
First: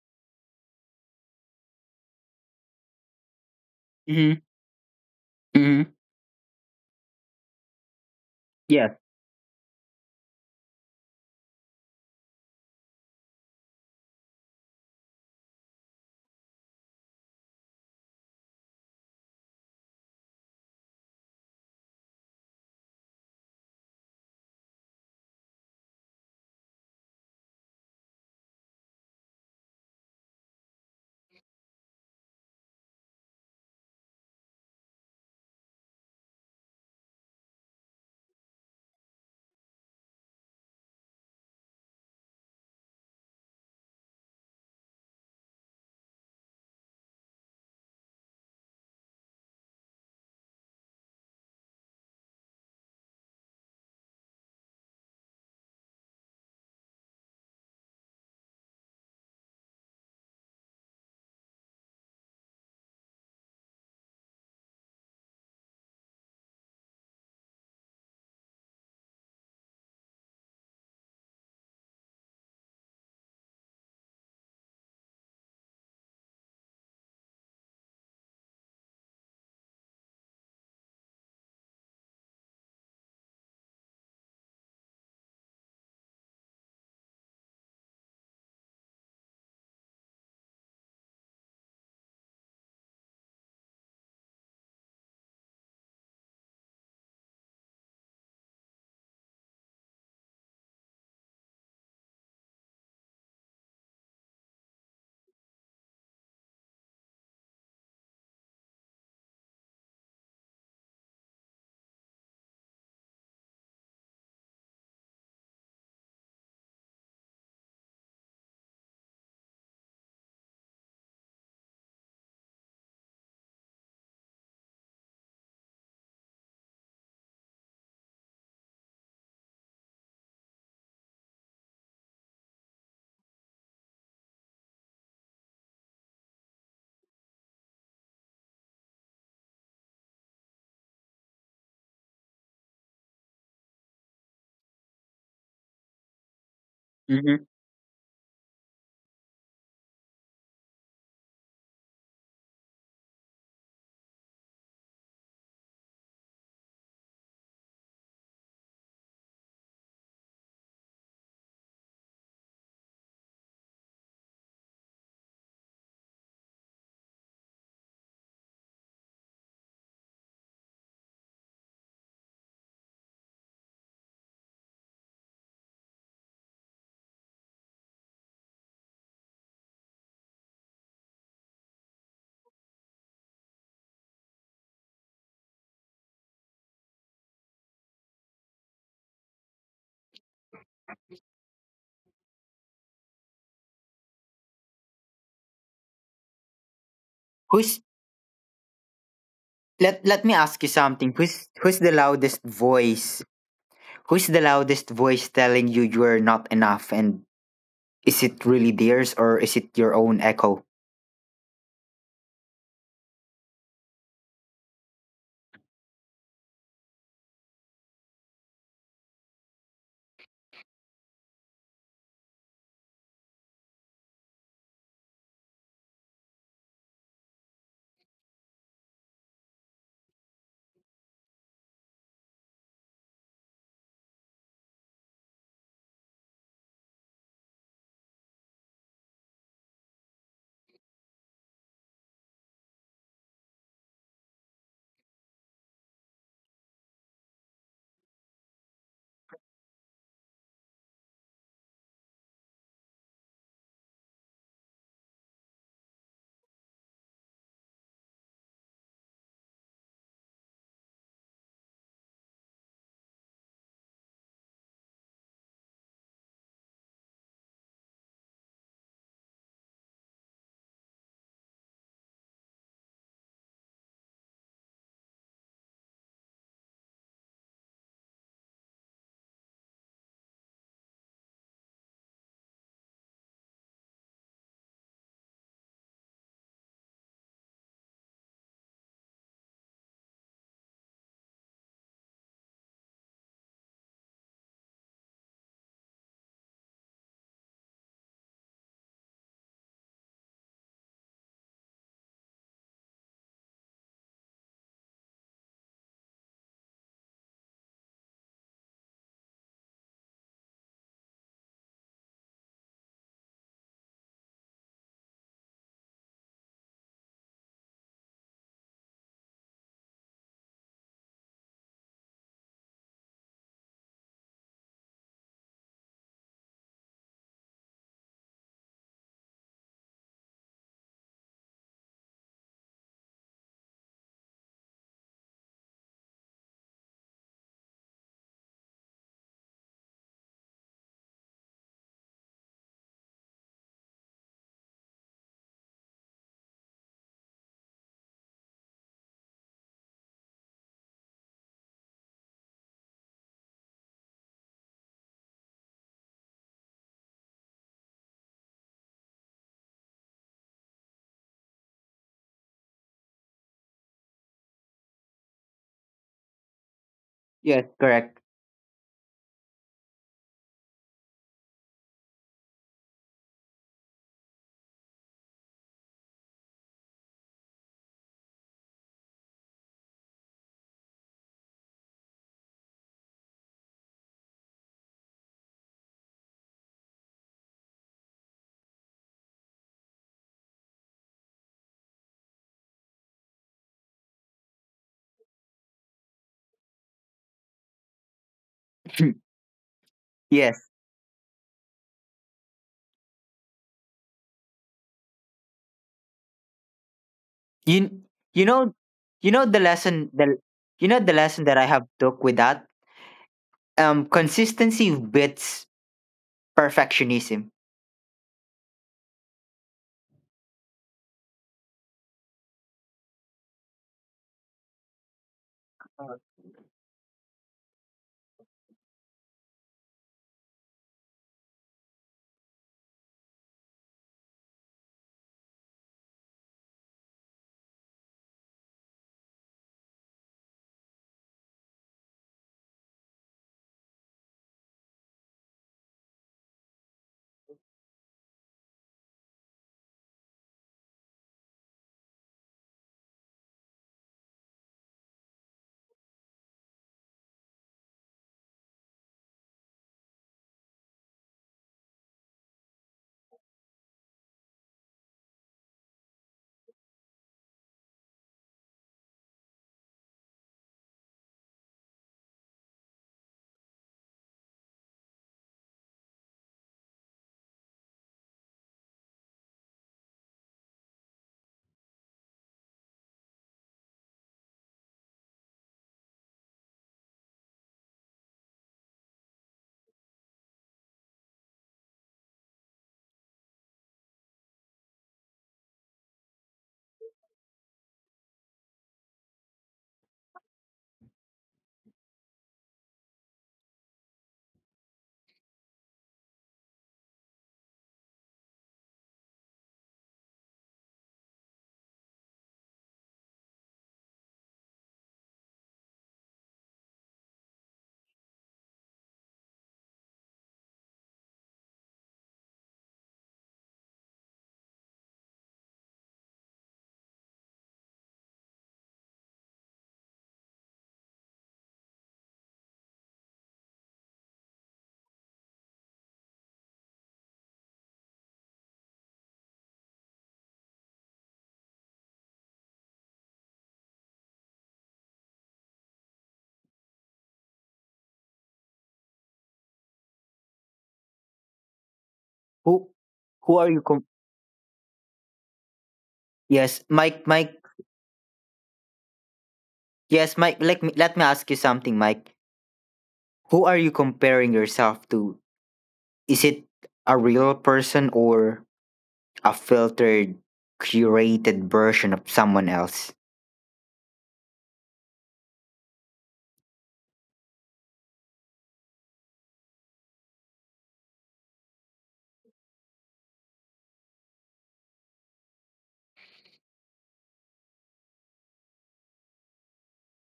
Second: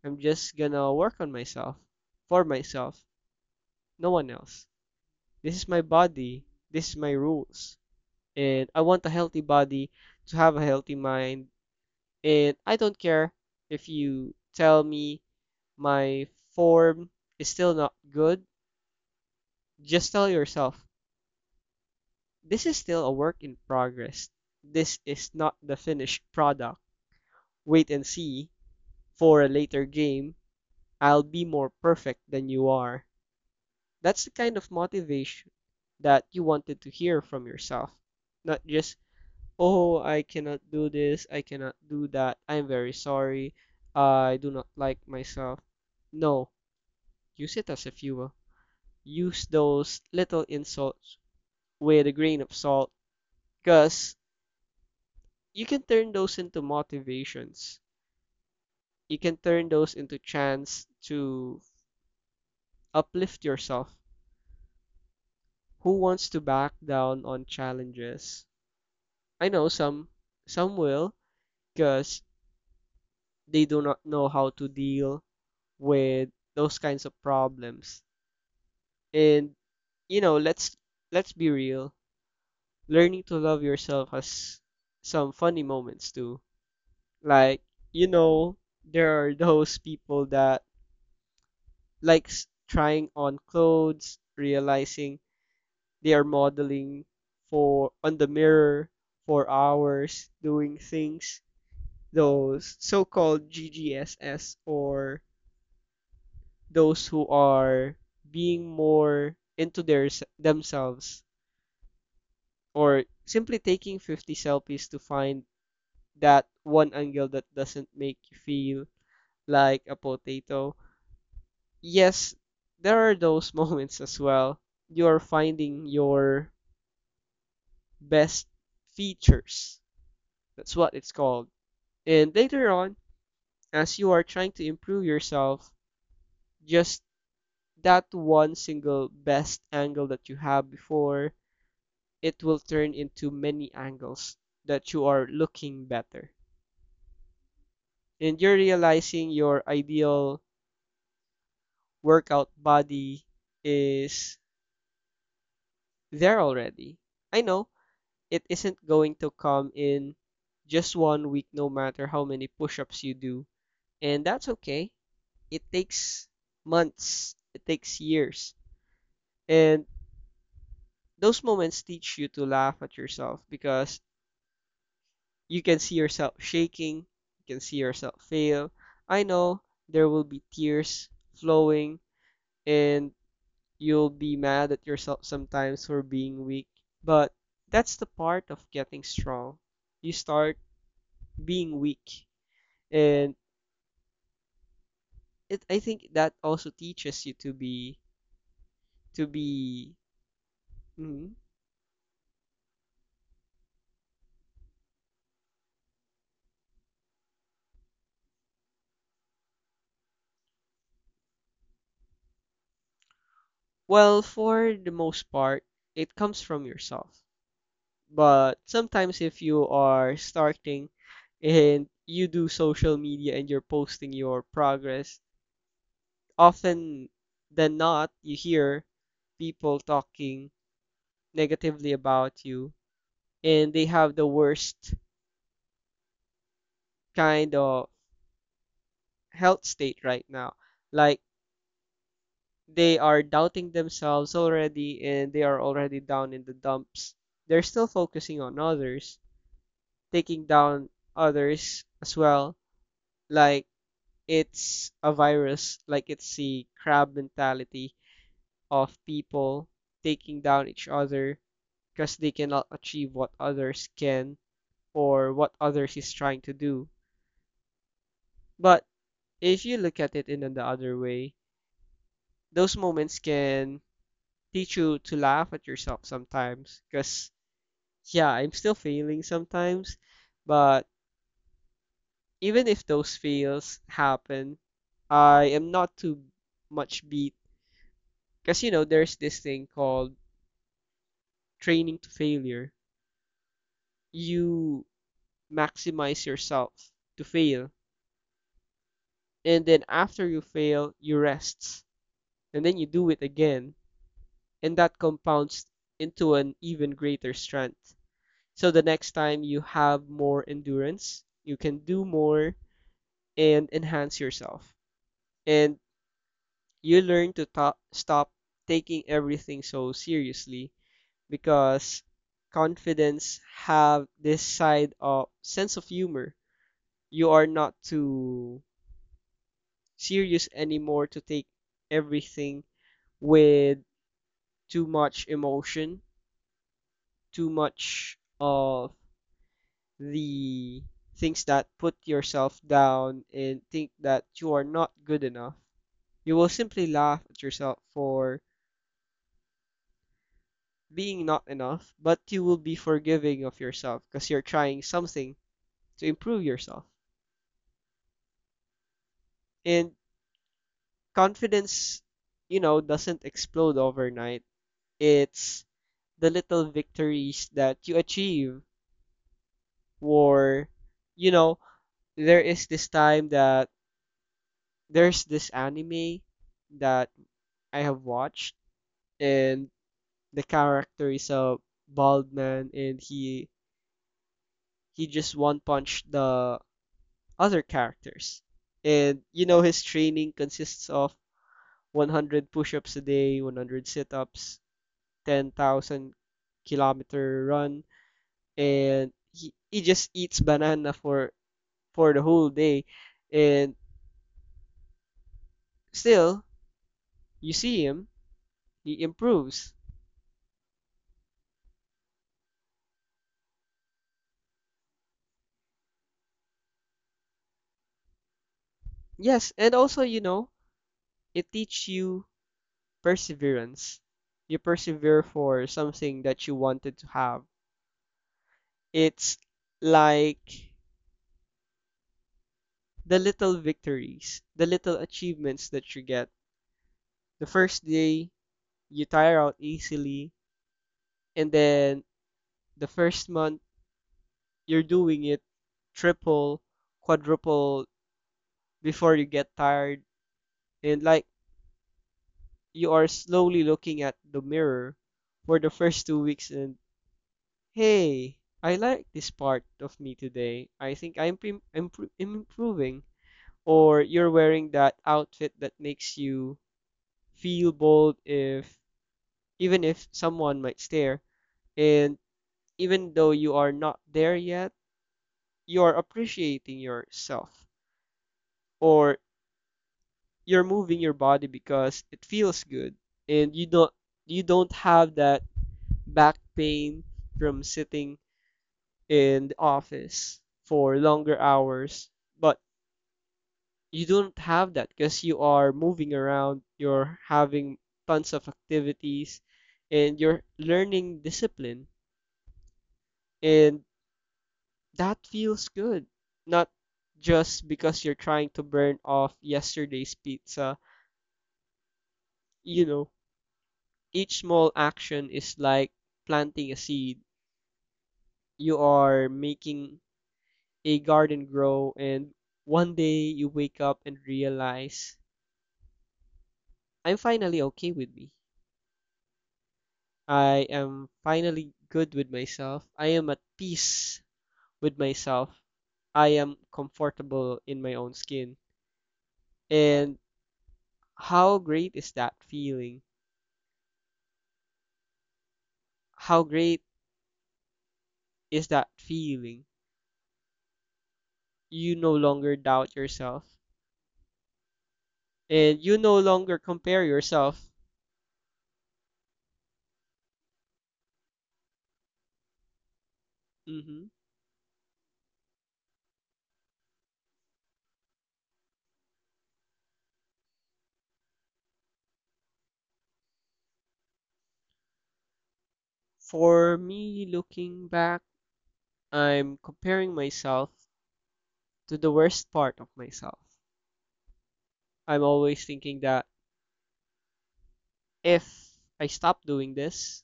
I'm just gonna work on myself, for myself, no one Mm-hmm. else. This is my Mm-hmm. body, this is my rules, and I Yes. want a healthy body to have a healthy mind. And I don't care if you tell me my form is still not good, just tell yourself, this is still a work in progress. This is not the finished product. Wait and see for a later game. I'll be more perfect than you are. That's the kind of motivation that you wanted to hear from yourself. Not just, oh, I cannot do this, I cannot do that, I'm very sorry, I do not like myself. No, use it as a fuel. Use those little insults with a grain of salt, because you can turn those into motivations. You can turn those into chance to uplift yourself. Who wants to back down on challenges? I know some will, because they do not know how to deal with those kinds of problems. And you know, let's let's be real. Learning to love yourself has some funny moments too. Like, you know, there are those people that likes trying on clothes, realizing they are modeling for on the mirror for hours, doing things, those so-called GGSS, or those who are being more into their themselves, or simply taking 50 selfies to find that one angle that doesn't make you feel like a potato. Yes, there are those moments as well. You're finding your best features. That's what it's called. And later on, as you are trying to improve yourself, just that one single best angle that you have before, it will turn into many angles that you are looking better. Mm-hmm. And you're realizing your ideal workout body is there already. I know it isn't going to come in just one week, no matter how many push ups you do. And that's okay. It takes months, it takes years. And those moments teach you to laugh at yourself, because you can see yourself shaking, you can see yourself fail. I know there will be tears flowing, and you'll be mad at yourself sometimes for being weak, but that's the part of getting strong. You start being weak, and it I think that also teaches you to Who's be, to be Let let me ask you something. mhm. Who's the loudest voice? Who's the loudest voice telling you you're not enough? And is it really theirs or is it your own echo? Well, for the most part it comes from yourself. But sometimes, if you are starting and you do social media and you're posting your progress, often than not, you hear people talking negatively about you, and they have the worst kind of health state right now. Like, they are doubting themselves already and they are already down in the dumps. They're still focusing on others, taking down others as well. Like it's a virus, like it's the crab mentality of people taking down each other because they cannot achieve what others can, or what others is trying to do. But if you look at it in the other way, those moments can teach you to laugh at yourself sometimes because, yeah, I'm still failing sometimes, but even if those fails happen, I am not too much beat, because there's this thing called training to failure, you maximize yourself to fail. And then after you fail, you rest. And then you do it again. And that compounds into an even greater strength. So the next time you have more endurance, you can do more and enhance yourself. And you learn to stop taking everything so seriously, because confidence have this side of sense of humor. You are not too serious anymore to take everything with too much emotion, too much of the things that put yourself down and think that you are not good enough. You will simply laugh at yourself for being not enough, but you will be forgiving of yourself because you're trying something to improve yourself. And confidence, doesn't explode overnight. It's the little victories Yes, that you correct. achieve. Or you know there is this time that there's this anime that I have watched, and the character is a bald man, and he just one punched the other characters. And you know his training consists of 100 push-ups a day, 100 sit-ups, 10,000 kilometer run, and he just eats yes. banana for the whole day, and still you see You him, you know he you know the improves. lesson the you know the lesson that I have took with that? Consistency beats perfectionism. Yes, and also you know it teach you perseverance. You persevere for something that you wanted to have. It's like the little victories, the little achievements that you get. The first day you tire out easily, and then the first month you're doing it triple, quadruple before you get tired. And like you are slowly looking at the mirror for the first two weeks and hey, I like this part of me today, I think I'm improving. Or you're wearing that outfit that makes you feel bold, if even if someone might stare, and even though you are not there yet, you are appreciating yourself. Or you're moving your body because it feels good, and you don't have that back pain from sitting in the office for longer hours. But you don't have that because you are moving around, you're having tons of activities, and you're learning discipline, and that feels good, not just because you're trying to burn off yesterday's pizza, you know Each small action is like planting a seed. You are making a garden grow, and one day you wake up and realize I'm finally okay with me. I am finally good with myself. I am at peace with myself. I am comfortable in my own skin. And how great is that feeling? How great is that feeling? You no longer Who doubt yourself who and you no longer Yes, compare Mike yourself. yes, Mike, let me ask you something, Mike. Who are you Hmm. comparing yourself to? Is it a real person or a filtered, curated version of someone else? For me, looking back, I'm comparing myself to the worst part of myself. I'm always thinking that if I stop doing this,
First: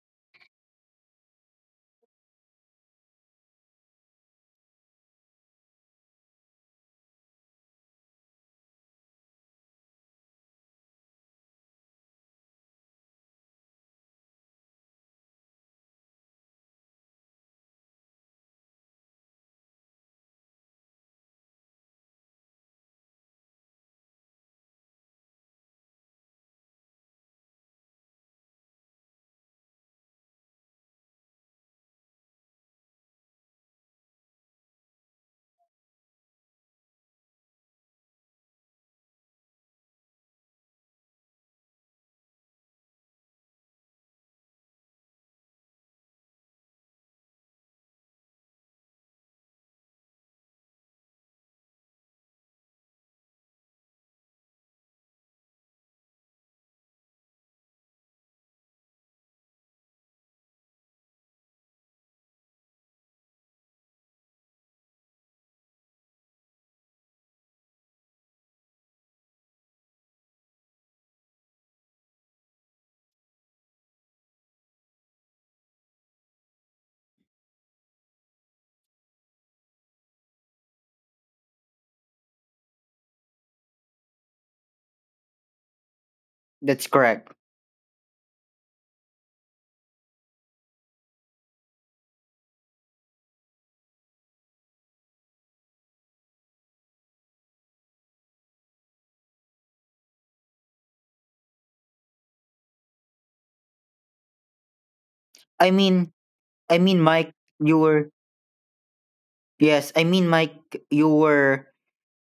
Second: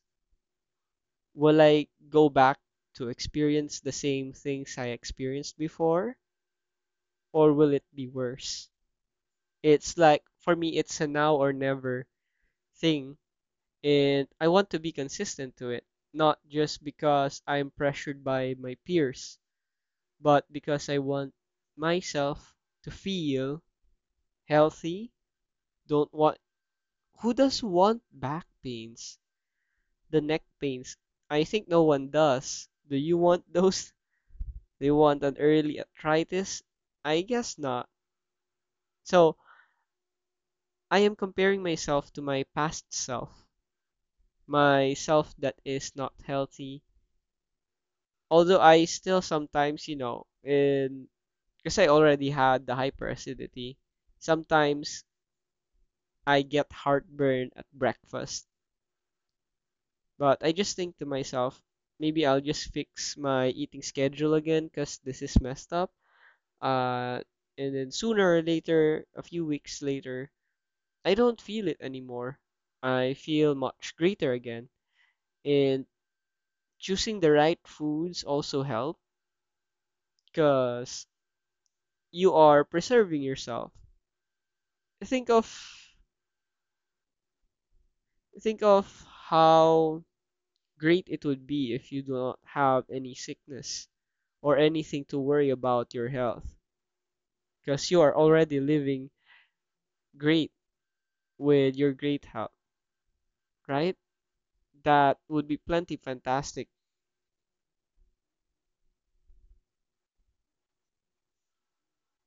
will I go back to experience the same things I experienced before, or will it be worse? It's like, for me, it's a now or never thing, and I want to be consistent to it, not just because I'm pressured by my peers, but because I want myself to feel healthy. Don't want, who does want back pains? The neck pains. I think no one does. Do you want those? Do you want an early arthritis? I guess not. So, I am comparing myself to my past self, my self that is not healthy. Although I still sometimes, in because I already had the hyperacidity, sometimes I get heartburn at breakfast. But I just think to myself, maybe I'll just fix my eating schedule again because this is messed up. Uh, and then sooner or later, a few weeks later, I don't feel it anymore. I feel much greater again. And choosing the right foods also help because you are preserving yourself. Think of That's correct. think of how great it would be if you do not have any sickness or anything to worry about your health, because you are already living great with your great health, right? That would be I plenty mean, fantastic. Mike, you were, yes, I mean, Mike, you were,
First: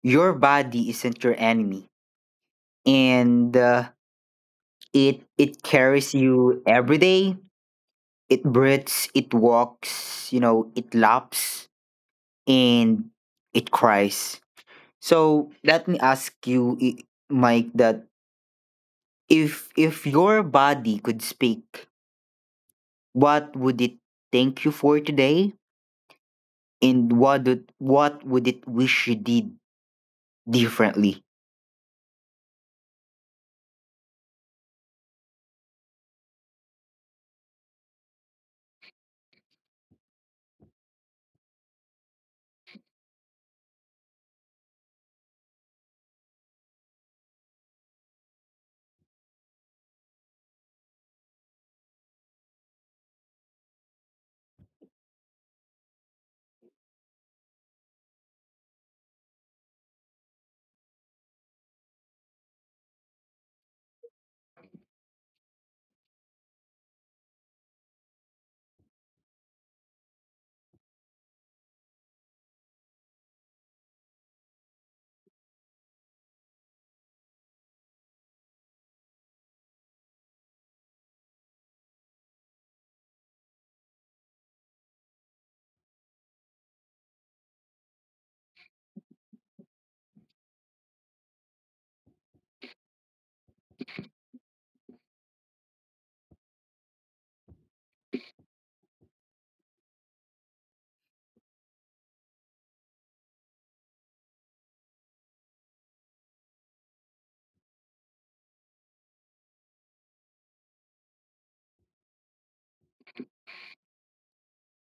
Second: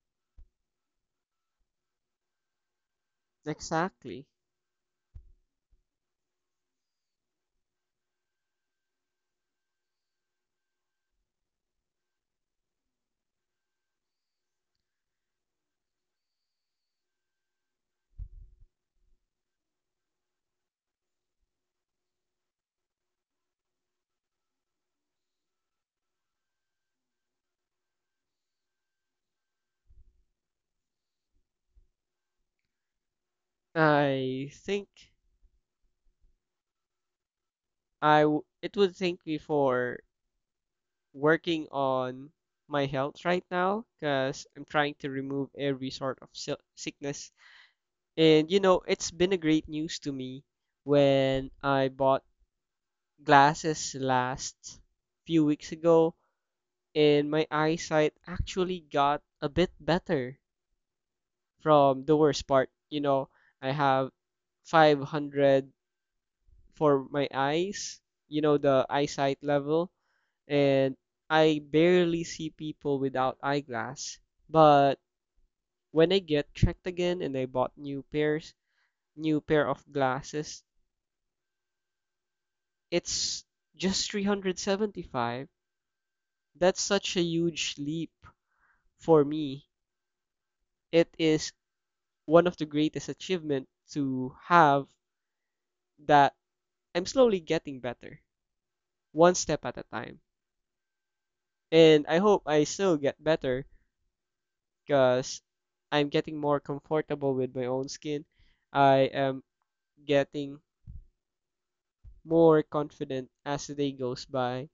your body isn't your enemy. And Exactly. it, it carries you every day. It breathes, it walks, you know, it laps, and it cries. So let me ask you, Mike, that if your body could speak, what would it thank you for today? And what would it wish you did differently? I think I w it would thank me for working on my health right now because I'm trying to remove every sort of sickness. And you know, it's been a great news to me when I bought glasses last few weeks ago, and my eyesight actually got a bit better from the worst part. You know, I have 500 for my eyes, you know, the eyesight level, and I barely see people without eyeglass. But when I get checked again and I bought new pairs, new pair of glasses, it's just 375. That's such a huge leap for me. It is one of the greatest achievement to have that I'm slowly getting better, one step at a time. And I hope I still get better because I'm getting more comfortable with my own skin. I am getting more confident as the day goes by.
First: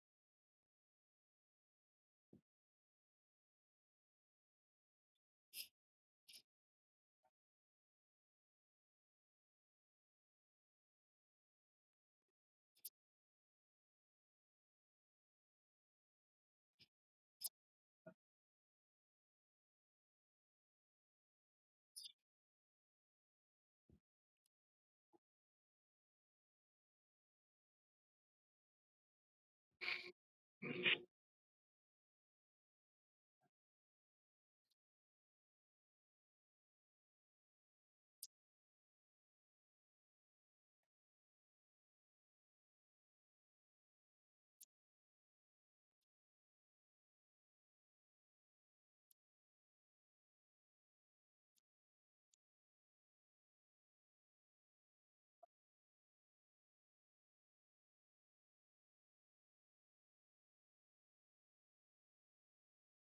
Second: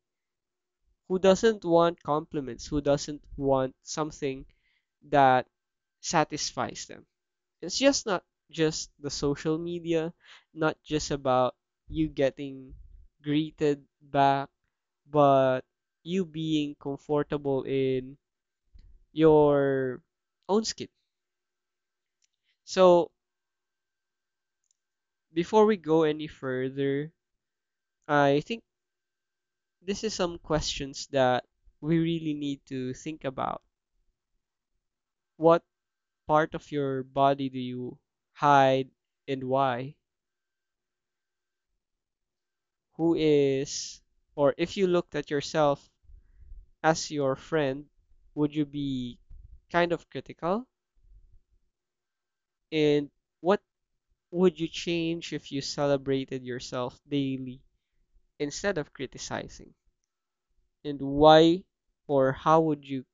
Who doesn't want compliments? Who doesn't want something that satisfies them? It's just not just the social media, not just about you getting greeted back, but you being comfortable in your own skin. So before we go any further, I think this is some questions that we really need to think about. What part of your body do you hide and why? Who is, or if you looked at yourself as your friend, would you be kind of critical? And what would you change if you celebrated yourself daily instead of criticizing? And why, or how would you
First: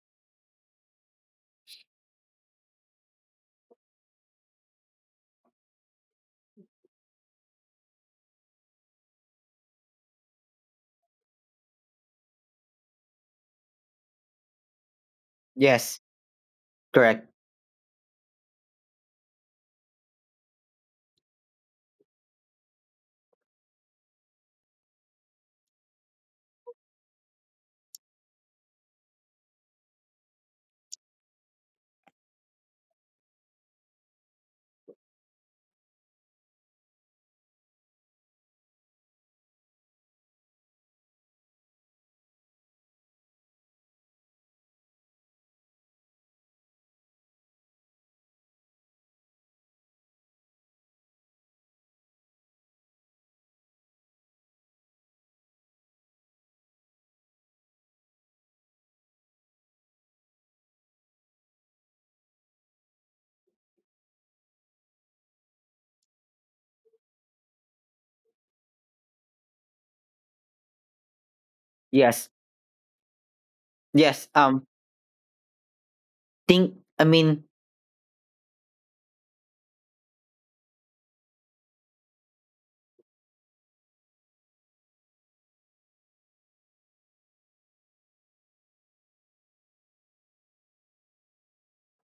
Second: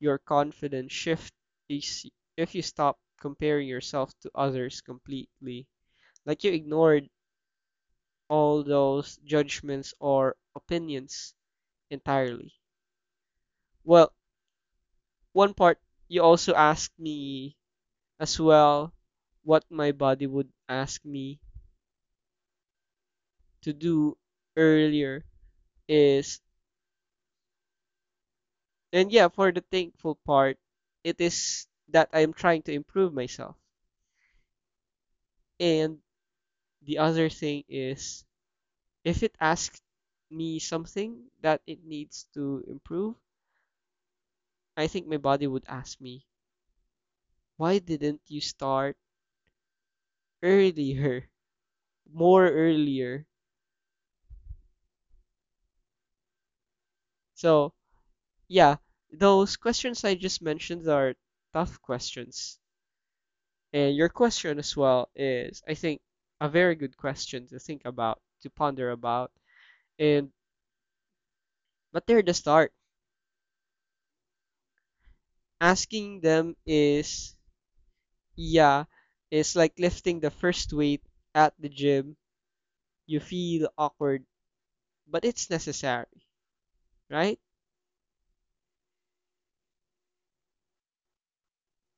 your confidence shift is if you stop comparing yourself to others completely, like you ignored all those judgments or opinions entirely. Well, one part, Yes, you also asked correct. me as well what my body would ask me to do earlier is, and yeah, for the thankful part, it is that I am trying to improve myself. And the other thing is, if it asks me something that it needs to improve, I think my body would ask me, "Why didn't you start earlier? More earlier?" So, yeah, those questions I just mentioned are tough questions. And your question as well is, I think, a very good question to think about, to ponder about. And but Yes. they're the start. Yes. Asking them Think I mean, is, yeah, it's like lifting the first weight at the gym. You feel awkward, but it's necessary, right?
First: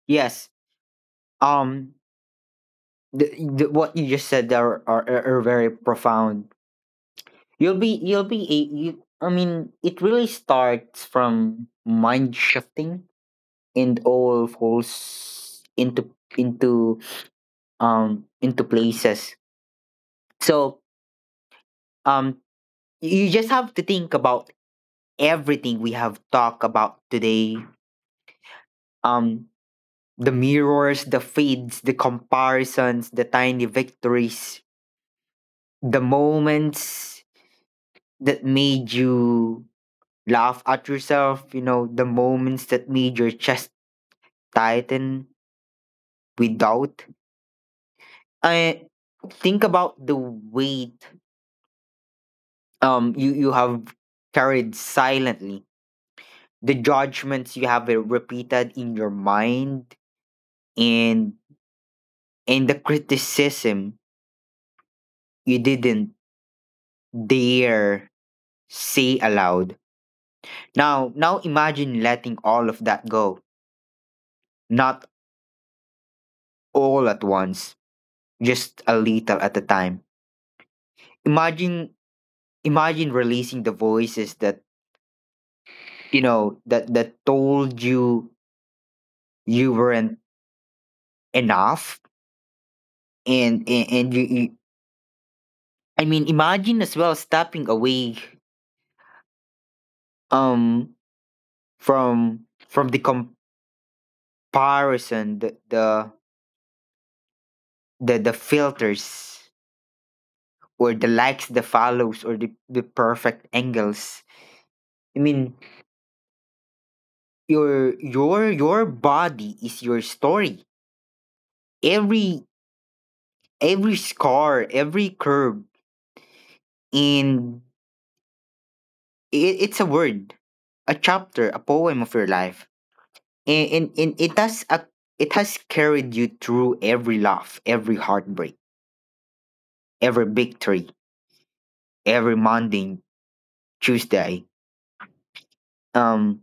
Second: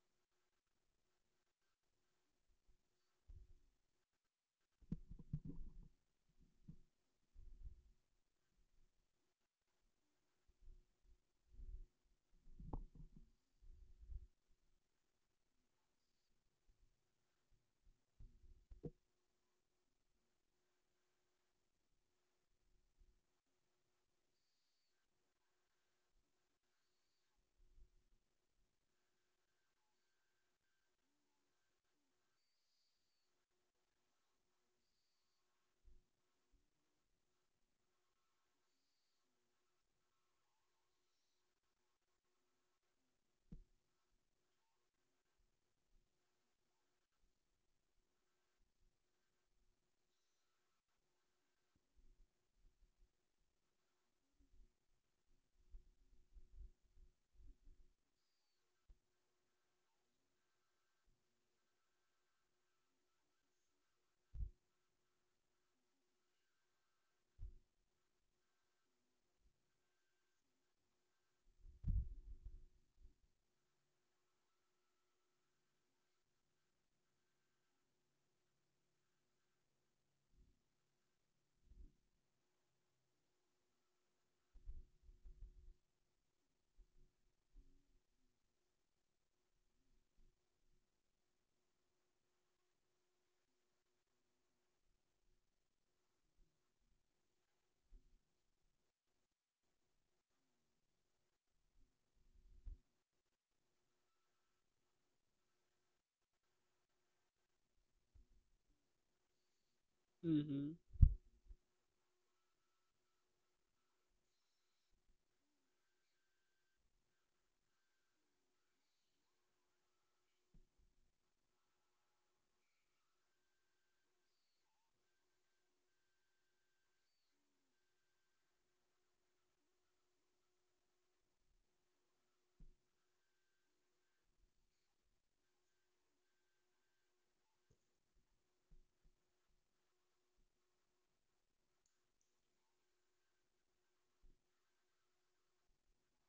yes. Um the what you just said are very profound. You'll be a You, I mean, it really starts from mind shifting and all falls into into into places. So um you just have to think about everything we have talked about today. Um the mirrors, the fades, the comparisons, the tiny victories, the moments that made you laugh at yourself, you know, the moments that made your chest tighten with doubt. I think about the weight, you, you have carried silently, the judgments you have repeated in your mind, and the criticism you didn't dare say aloud. Now, imagine letting all of that go, not all at once, just a little at a time. Imagine, releasing the voices that you know, that told you you weren't enough. And you, you I mean, imagine as well stepping away um from the comparison, the filters, Mm-hmm. or the likes, the follows, or the perfect angles. I mean, your body is your story. every every scar, every curve, and it, it's a word, a chapter, a poem of your life. And, it has a, it has carried you through every laugh, every heartbreak, every victory, every Monday, Tuesday. um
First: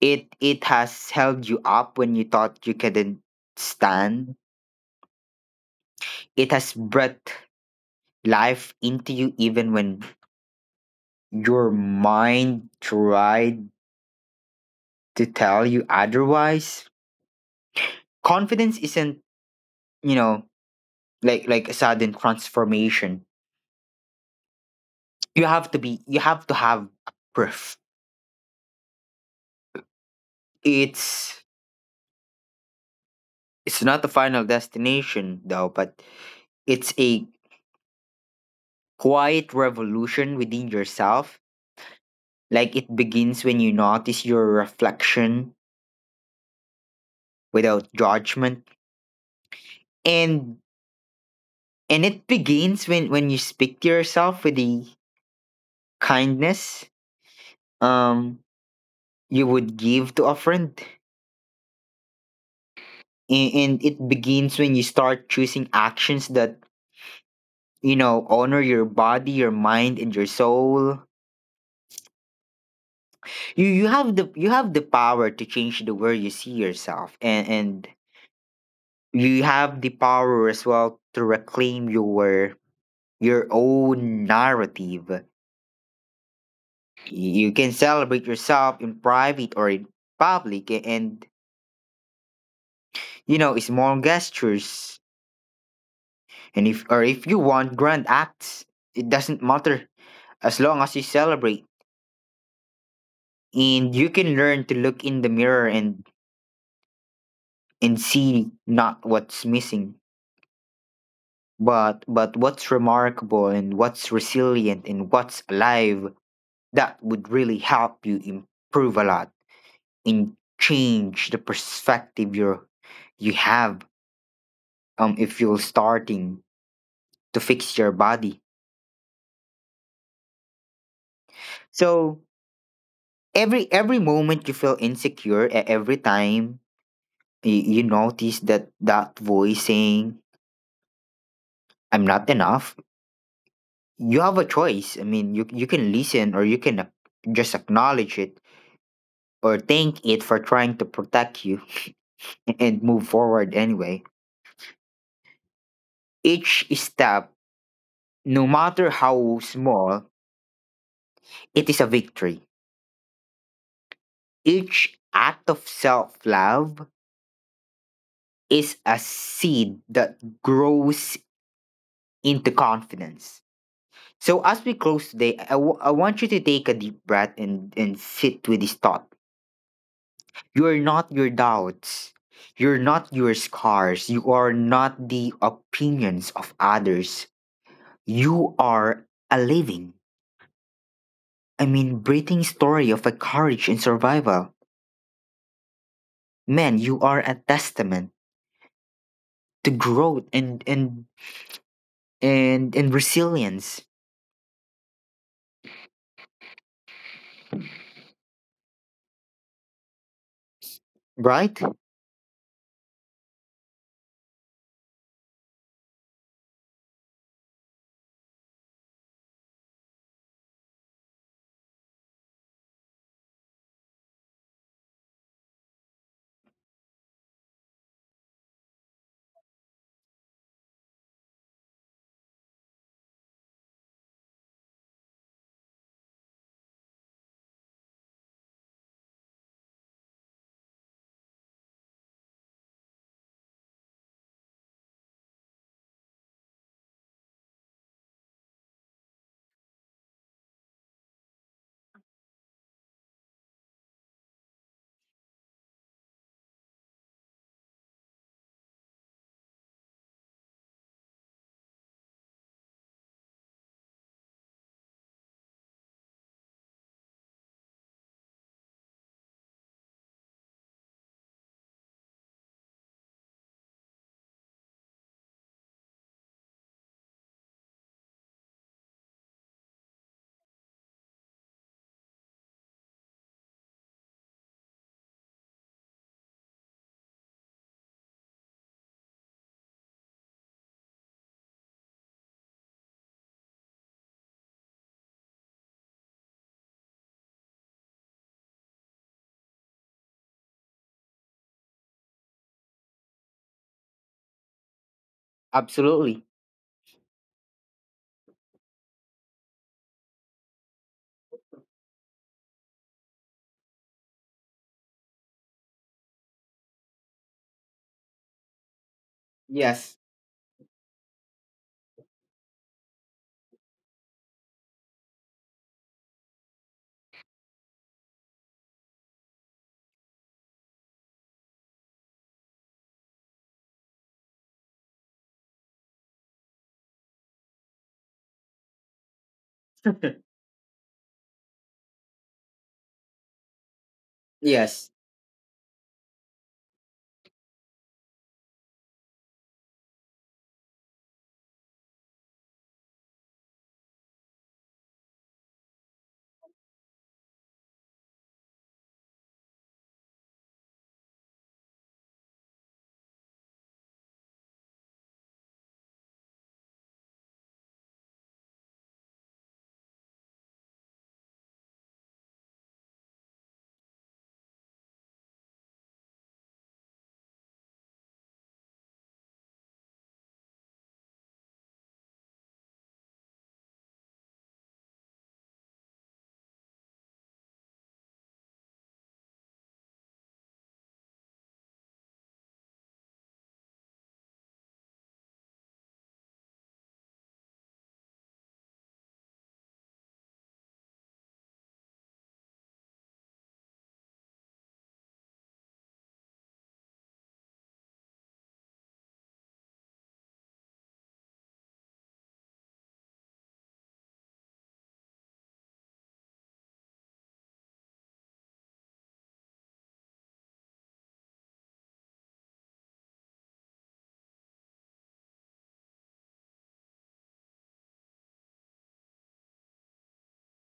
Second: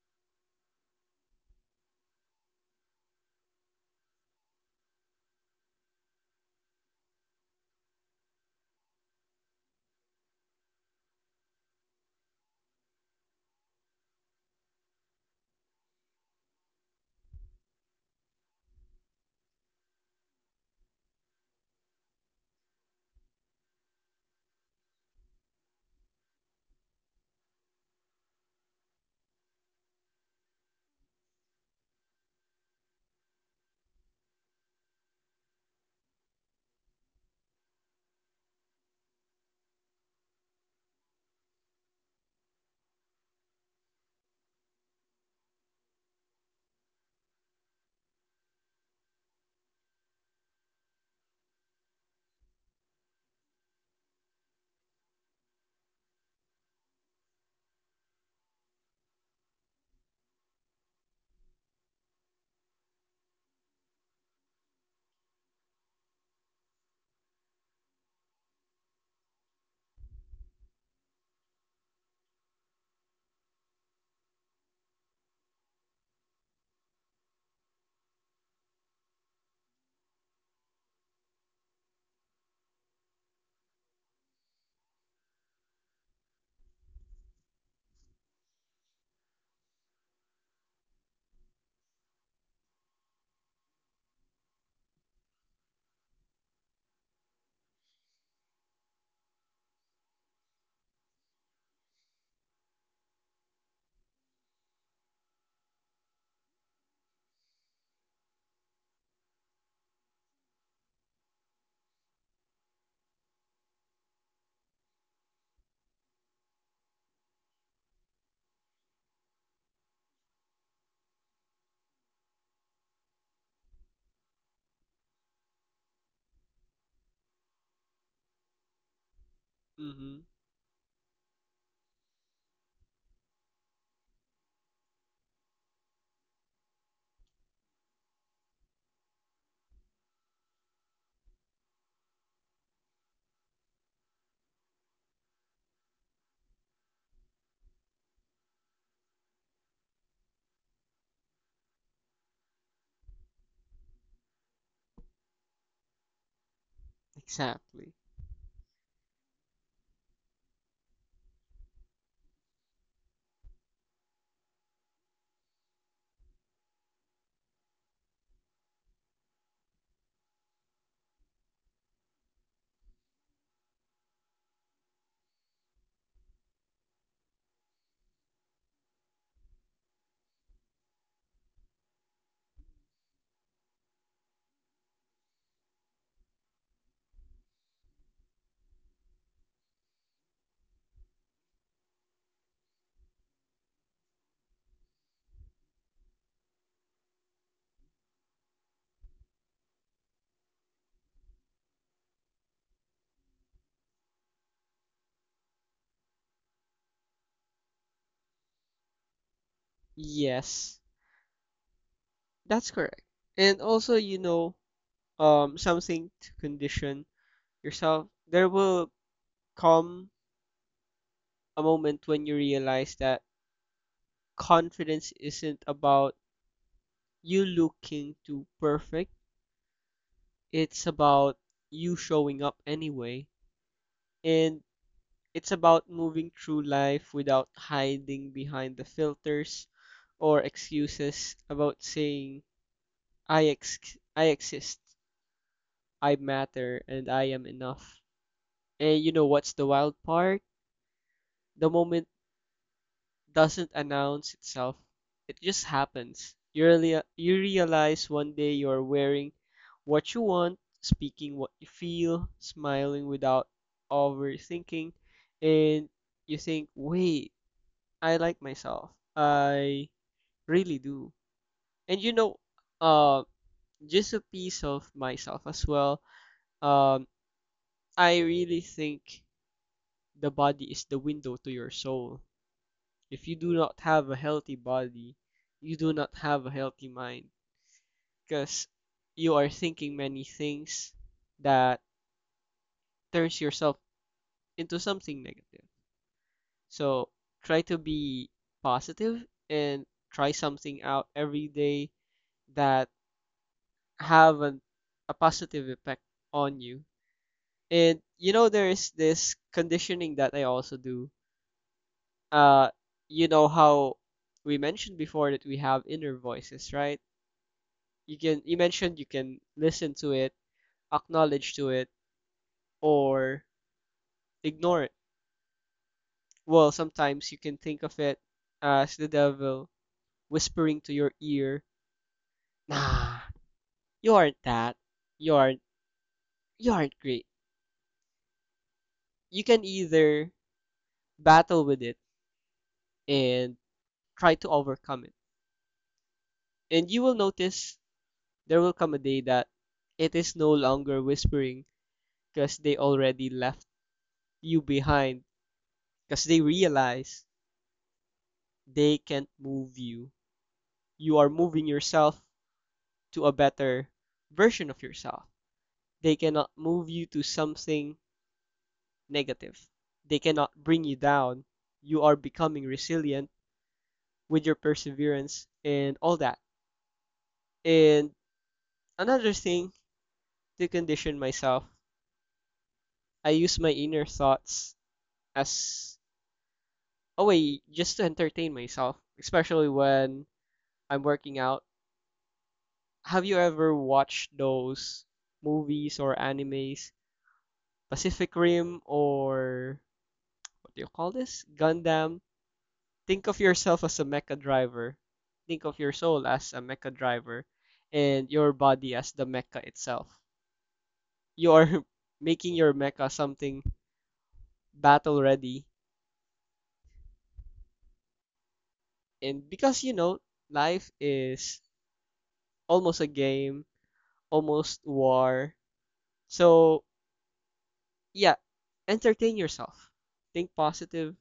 It has held you up when you thought you couldn't stand. It has breathed life into you even when your mind tried to tell you otherwise. Confidence isn't, you know, like a sudden transformation. You have to have a proof. It's it's not the final destination though, but it's a quiet revolution within yourself. Like it begins when you notice your reflection without judgment. And it begins when you speak to yourself with the kindness um you would give to a friend. And, it begins when you start choosing actions that you know honor your body, your mind and your soul. You have the power to change the way you see yourself, and you have the power as well to reclaim your own narrative. You can celebrate yourself in private or in public, and you know, small gestures, and if or if you want grand acts, it doesn't matter as long as you celebrate. And you can learn to look in the mirror and see not what's missing, but what's remarkable, and what's resilient, and what's alive. That would really help you improve a lot and change the perspective you're you have if you're starting to fix your body. Mm-hmm. So every moment you feel insecure, every time you notice that voice saying I'm not enough, you have a choice. I mean, you can listen, or you can just acknowledge it, or thank it for trying to protect you, and move forward anyway. Each step, Exactly. no matter how small, it is a victory. Each act of self love is a seed that grows into confidence. So, as we close today, I want you to take a deep breath and, sit with this thought. You are not your doubts. You're not your scars. You are not the opinions of others. You are a living, I mean, breathing story of a courage and survival. Man, you are a testament to growth, and, and resilience. Yes, Right? that's correct. And also, something to condition yourself. There will come a moment when you realize that confidence isn't about you looking too perfect. It's about you showing up anyway. And it's about moving through life without hiding behind the filters or excuses, about saying, I exist, I matter, and I am enough. And you know what's the wild part? The moment doesn't announce itself, it just happens. You realize one day you're wearing what you want, speaking what you feel, smiling without overthinking, and you think, wait, I like myself. I really do. And uh, just a piece of myself as well. Um, I really think the body is the window to your soul. If you do not have a healthy body, you do not have a healthy mind because you are thinking many things that turns yourself into something negative. So try to be positive and try something out every day that have an, a positive effect Absolutely. on you. And you know, there is this conditioning that I also do. Uh, you know how we mentioned before that we have inner voices, right? You mentioned you can listen to Yes. it, acknowledge to it, or ignore it. Well, sometimes you can think of it as the devil whispering to your ear, "Nah, you aren't that. You aren't you aren't great." You can either battle with it and try to overcome it. Yes. And you will notice there will come a day that it is no longer whispering because they already left you behind because they realize they can't move you. You are moving yourself to a better version of yourself. They cannot move you to something negative. They cannot bring you down. You are becoming resilient with your perseverance and all that. And another thing, to condition myself, I use my inner thoughts as a way just to entertain myself, especially when I'm working out. Have you ever watched those movies or animes, Pacific Rim or what do you call this? Gundam. Think of yourself as a mecha driver. Think of your soul as a mecha driver and your body as the mecha itself. You are making your mecha something battle ready. And because you know, life is almost a game, almost war. So yeah, entertain yourself. Think positive,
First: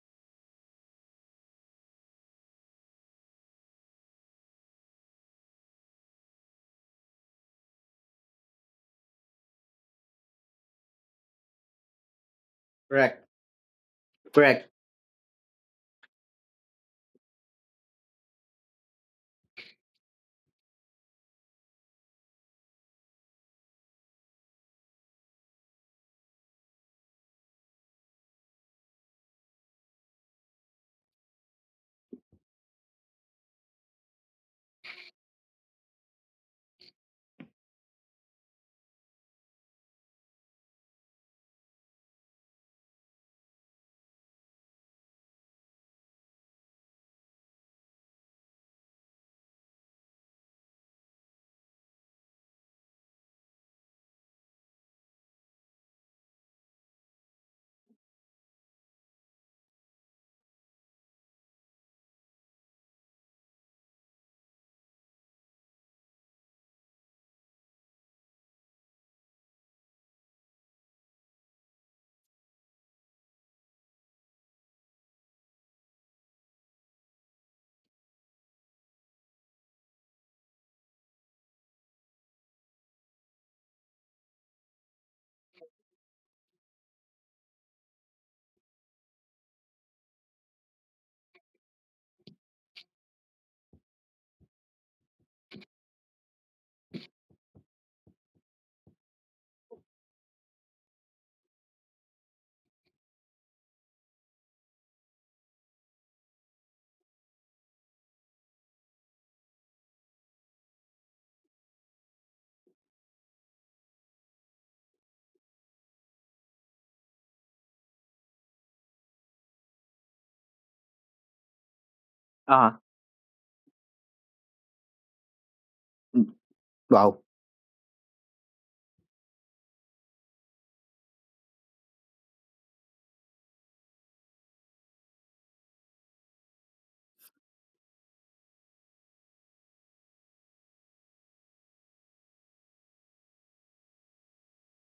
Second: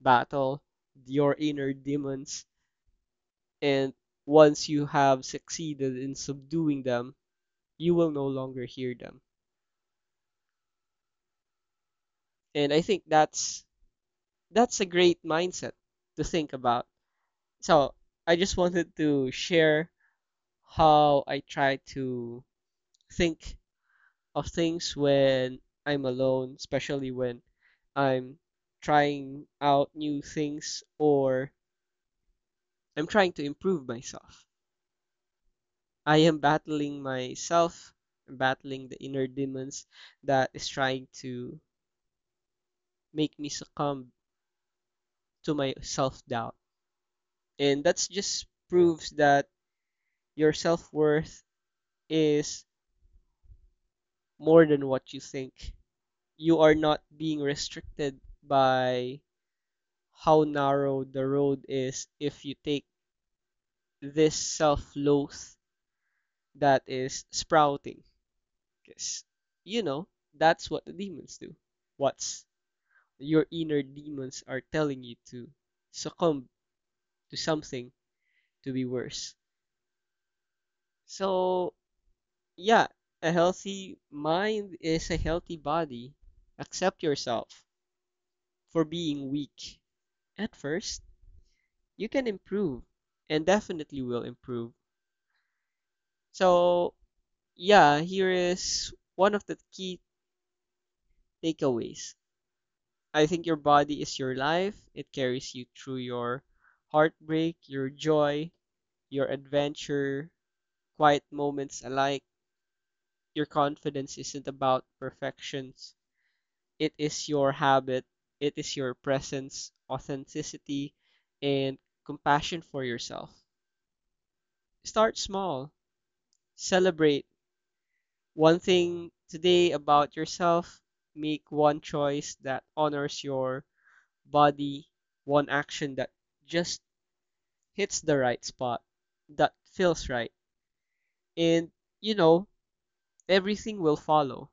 battle your inner demons, and once you have succeeded in subduing them, you will no longer hear them. And I think Correct. that's Correct. that's a great mindset to think about. So I just wanted to share how I try to think of things when I'm alone, especially when I'm trying out new things or I'm trying to improve myself. I am battling myself, I'm battling the inner demons that is trying to make me succumb to my self doubt. And that's just proves that your self worth is more than what you think. You are not being restricted by how narrow the road is if you take this self loath that is sprouting. Because, you know, that's what the demons do. What's your inner demons are telling you to succumb to something, to be worse. So, yeah, a healthy mind is a healthy body. Accept yourself for being weak. At first, you can improve and definitely will improve. So, yeah, here is one of the key takeaways. I think your body is your life. It carries you through your heartbreak, your joy, your adventure, quiet moments alike. Your confidence isn't about perfections. It is your habit. It is your presence, authenticity, and compassion Ah. for yourself. Start small. Wow. Celebrate one thing today about yourself. Make one choice that honors your body, one action that just hits the right spot, that feels right. And, you know, everything will follow.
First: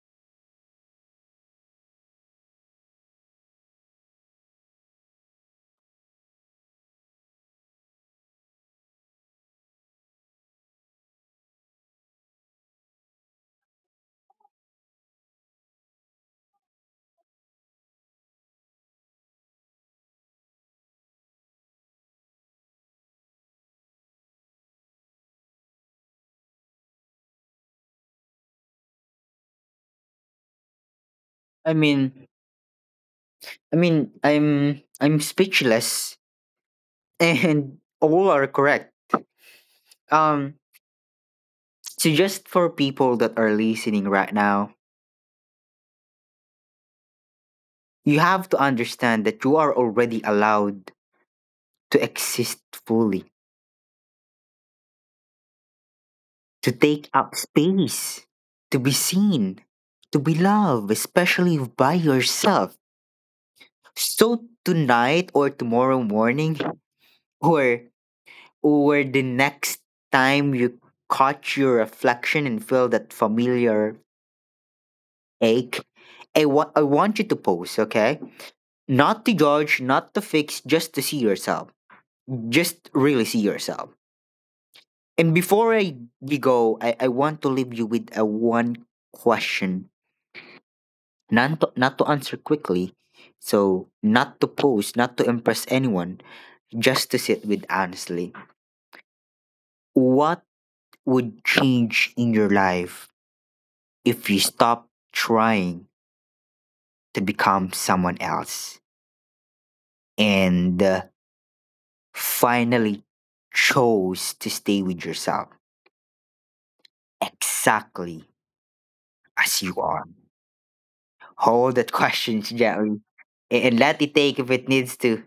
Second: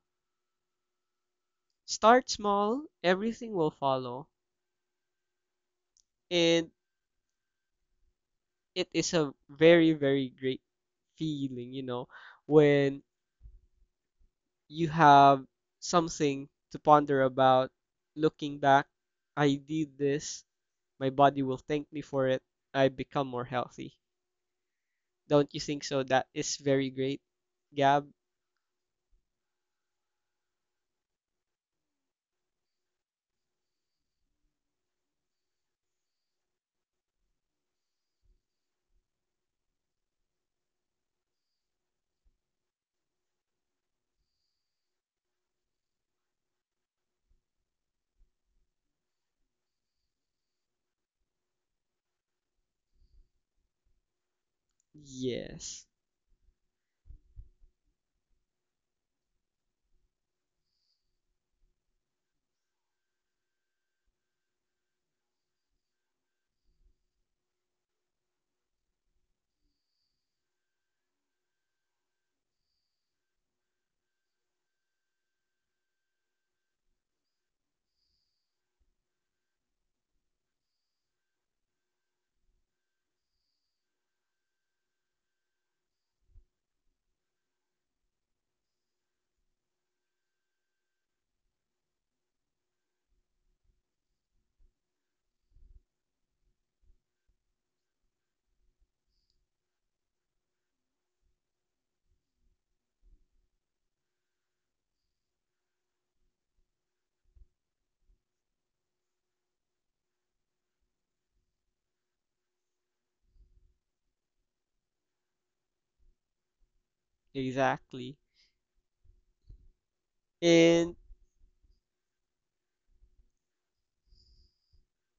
Start small, everything will follow. And it is a very, very great feeling, you know, when you have something to ponder about. Looking back, I did this. My body will thank me for it. I become more healthy. Don't you think so? That is very great, Gab. I mean I mean, I'm speechless and all are correct. Um so just for people that are listening right now, you have to understand that you are already allowed to exist fully, Yes, to take up space, to be seen, to be loved, especially by yourself. So tonight or tomorrow morning or Or the next time you catch your reflection and feel that familiar ache, I want you to pose, okay? Not to judge, not to fix, just to see yourself. Just really see yourself. And before I you go, I want to leave you with a one question. Not to, answer quickly. So not to pose, not to impress anyone, just to sit with honestly. What would change in your life if you stop trying to become someone else and finally chose to stay with yourself exactly. exactly as you are? And Hold that question gently, and let it take if it needs to.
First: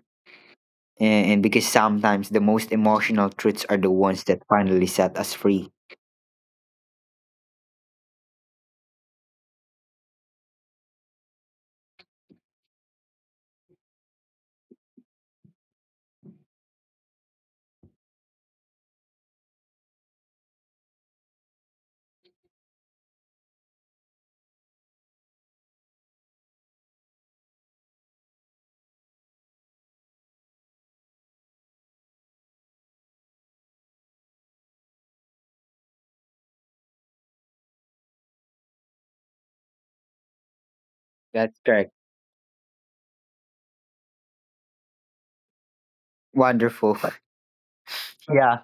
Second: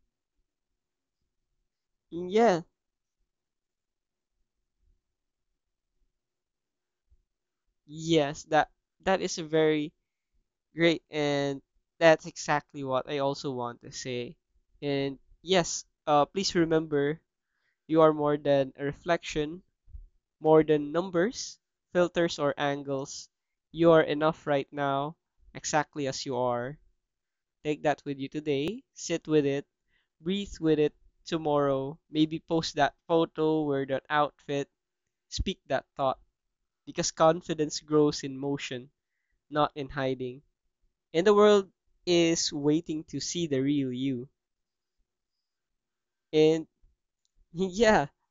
And because sometimes the yeah, most emotional truths are the ones that finally set us free. yes, that that is a very great. And that's exactly what I also want to say. And yes, please remember, you are more than a reflection, more than numbers, filters, or angles. You are enough right now, exactly as you are. Take that with you today, sit with it, breathe with it. Tomorrow, maybe post that photo, wear that outfit, speak that thought, because confidence grows in motion, not in hiding, and That's the correct. world is waiting to see the real you. Wonderful. And yeah, Yeah.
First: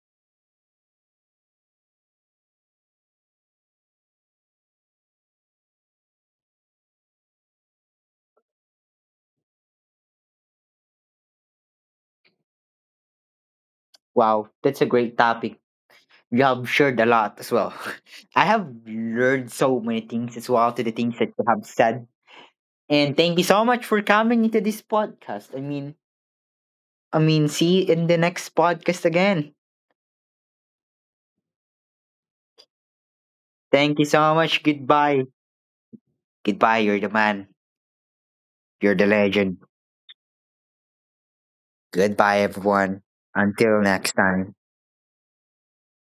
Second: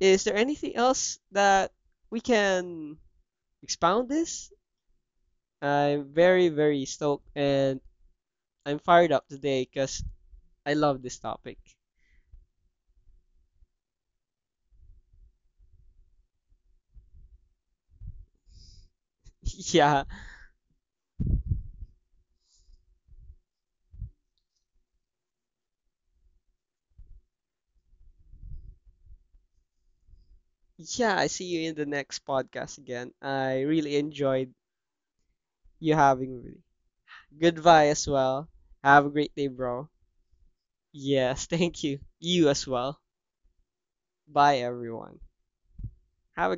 is there anything else that we can expound this? I'm very, very stoked and I'm fired up today because I love this topic. Wow. That's a great topic. You have shared a lot as well. I have learned Yeah, so many things as well to the things that you have said. And thank you so much for coming into this podcast. See you in the next podcast again. yeah, I see you in the next podcast again. I really enjoyed Thank you so much. you Goodbye. having me. Goodbye. You're the Goodbye as man. well. Have a great day, You're the bro. legend. Yes, thank you. You as Goodbye, well. everyone. Until Bye, next time. everyone. Have a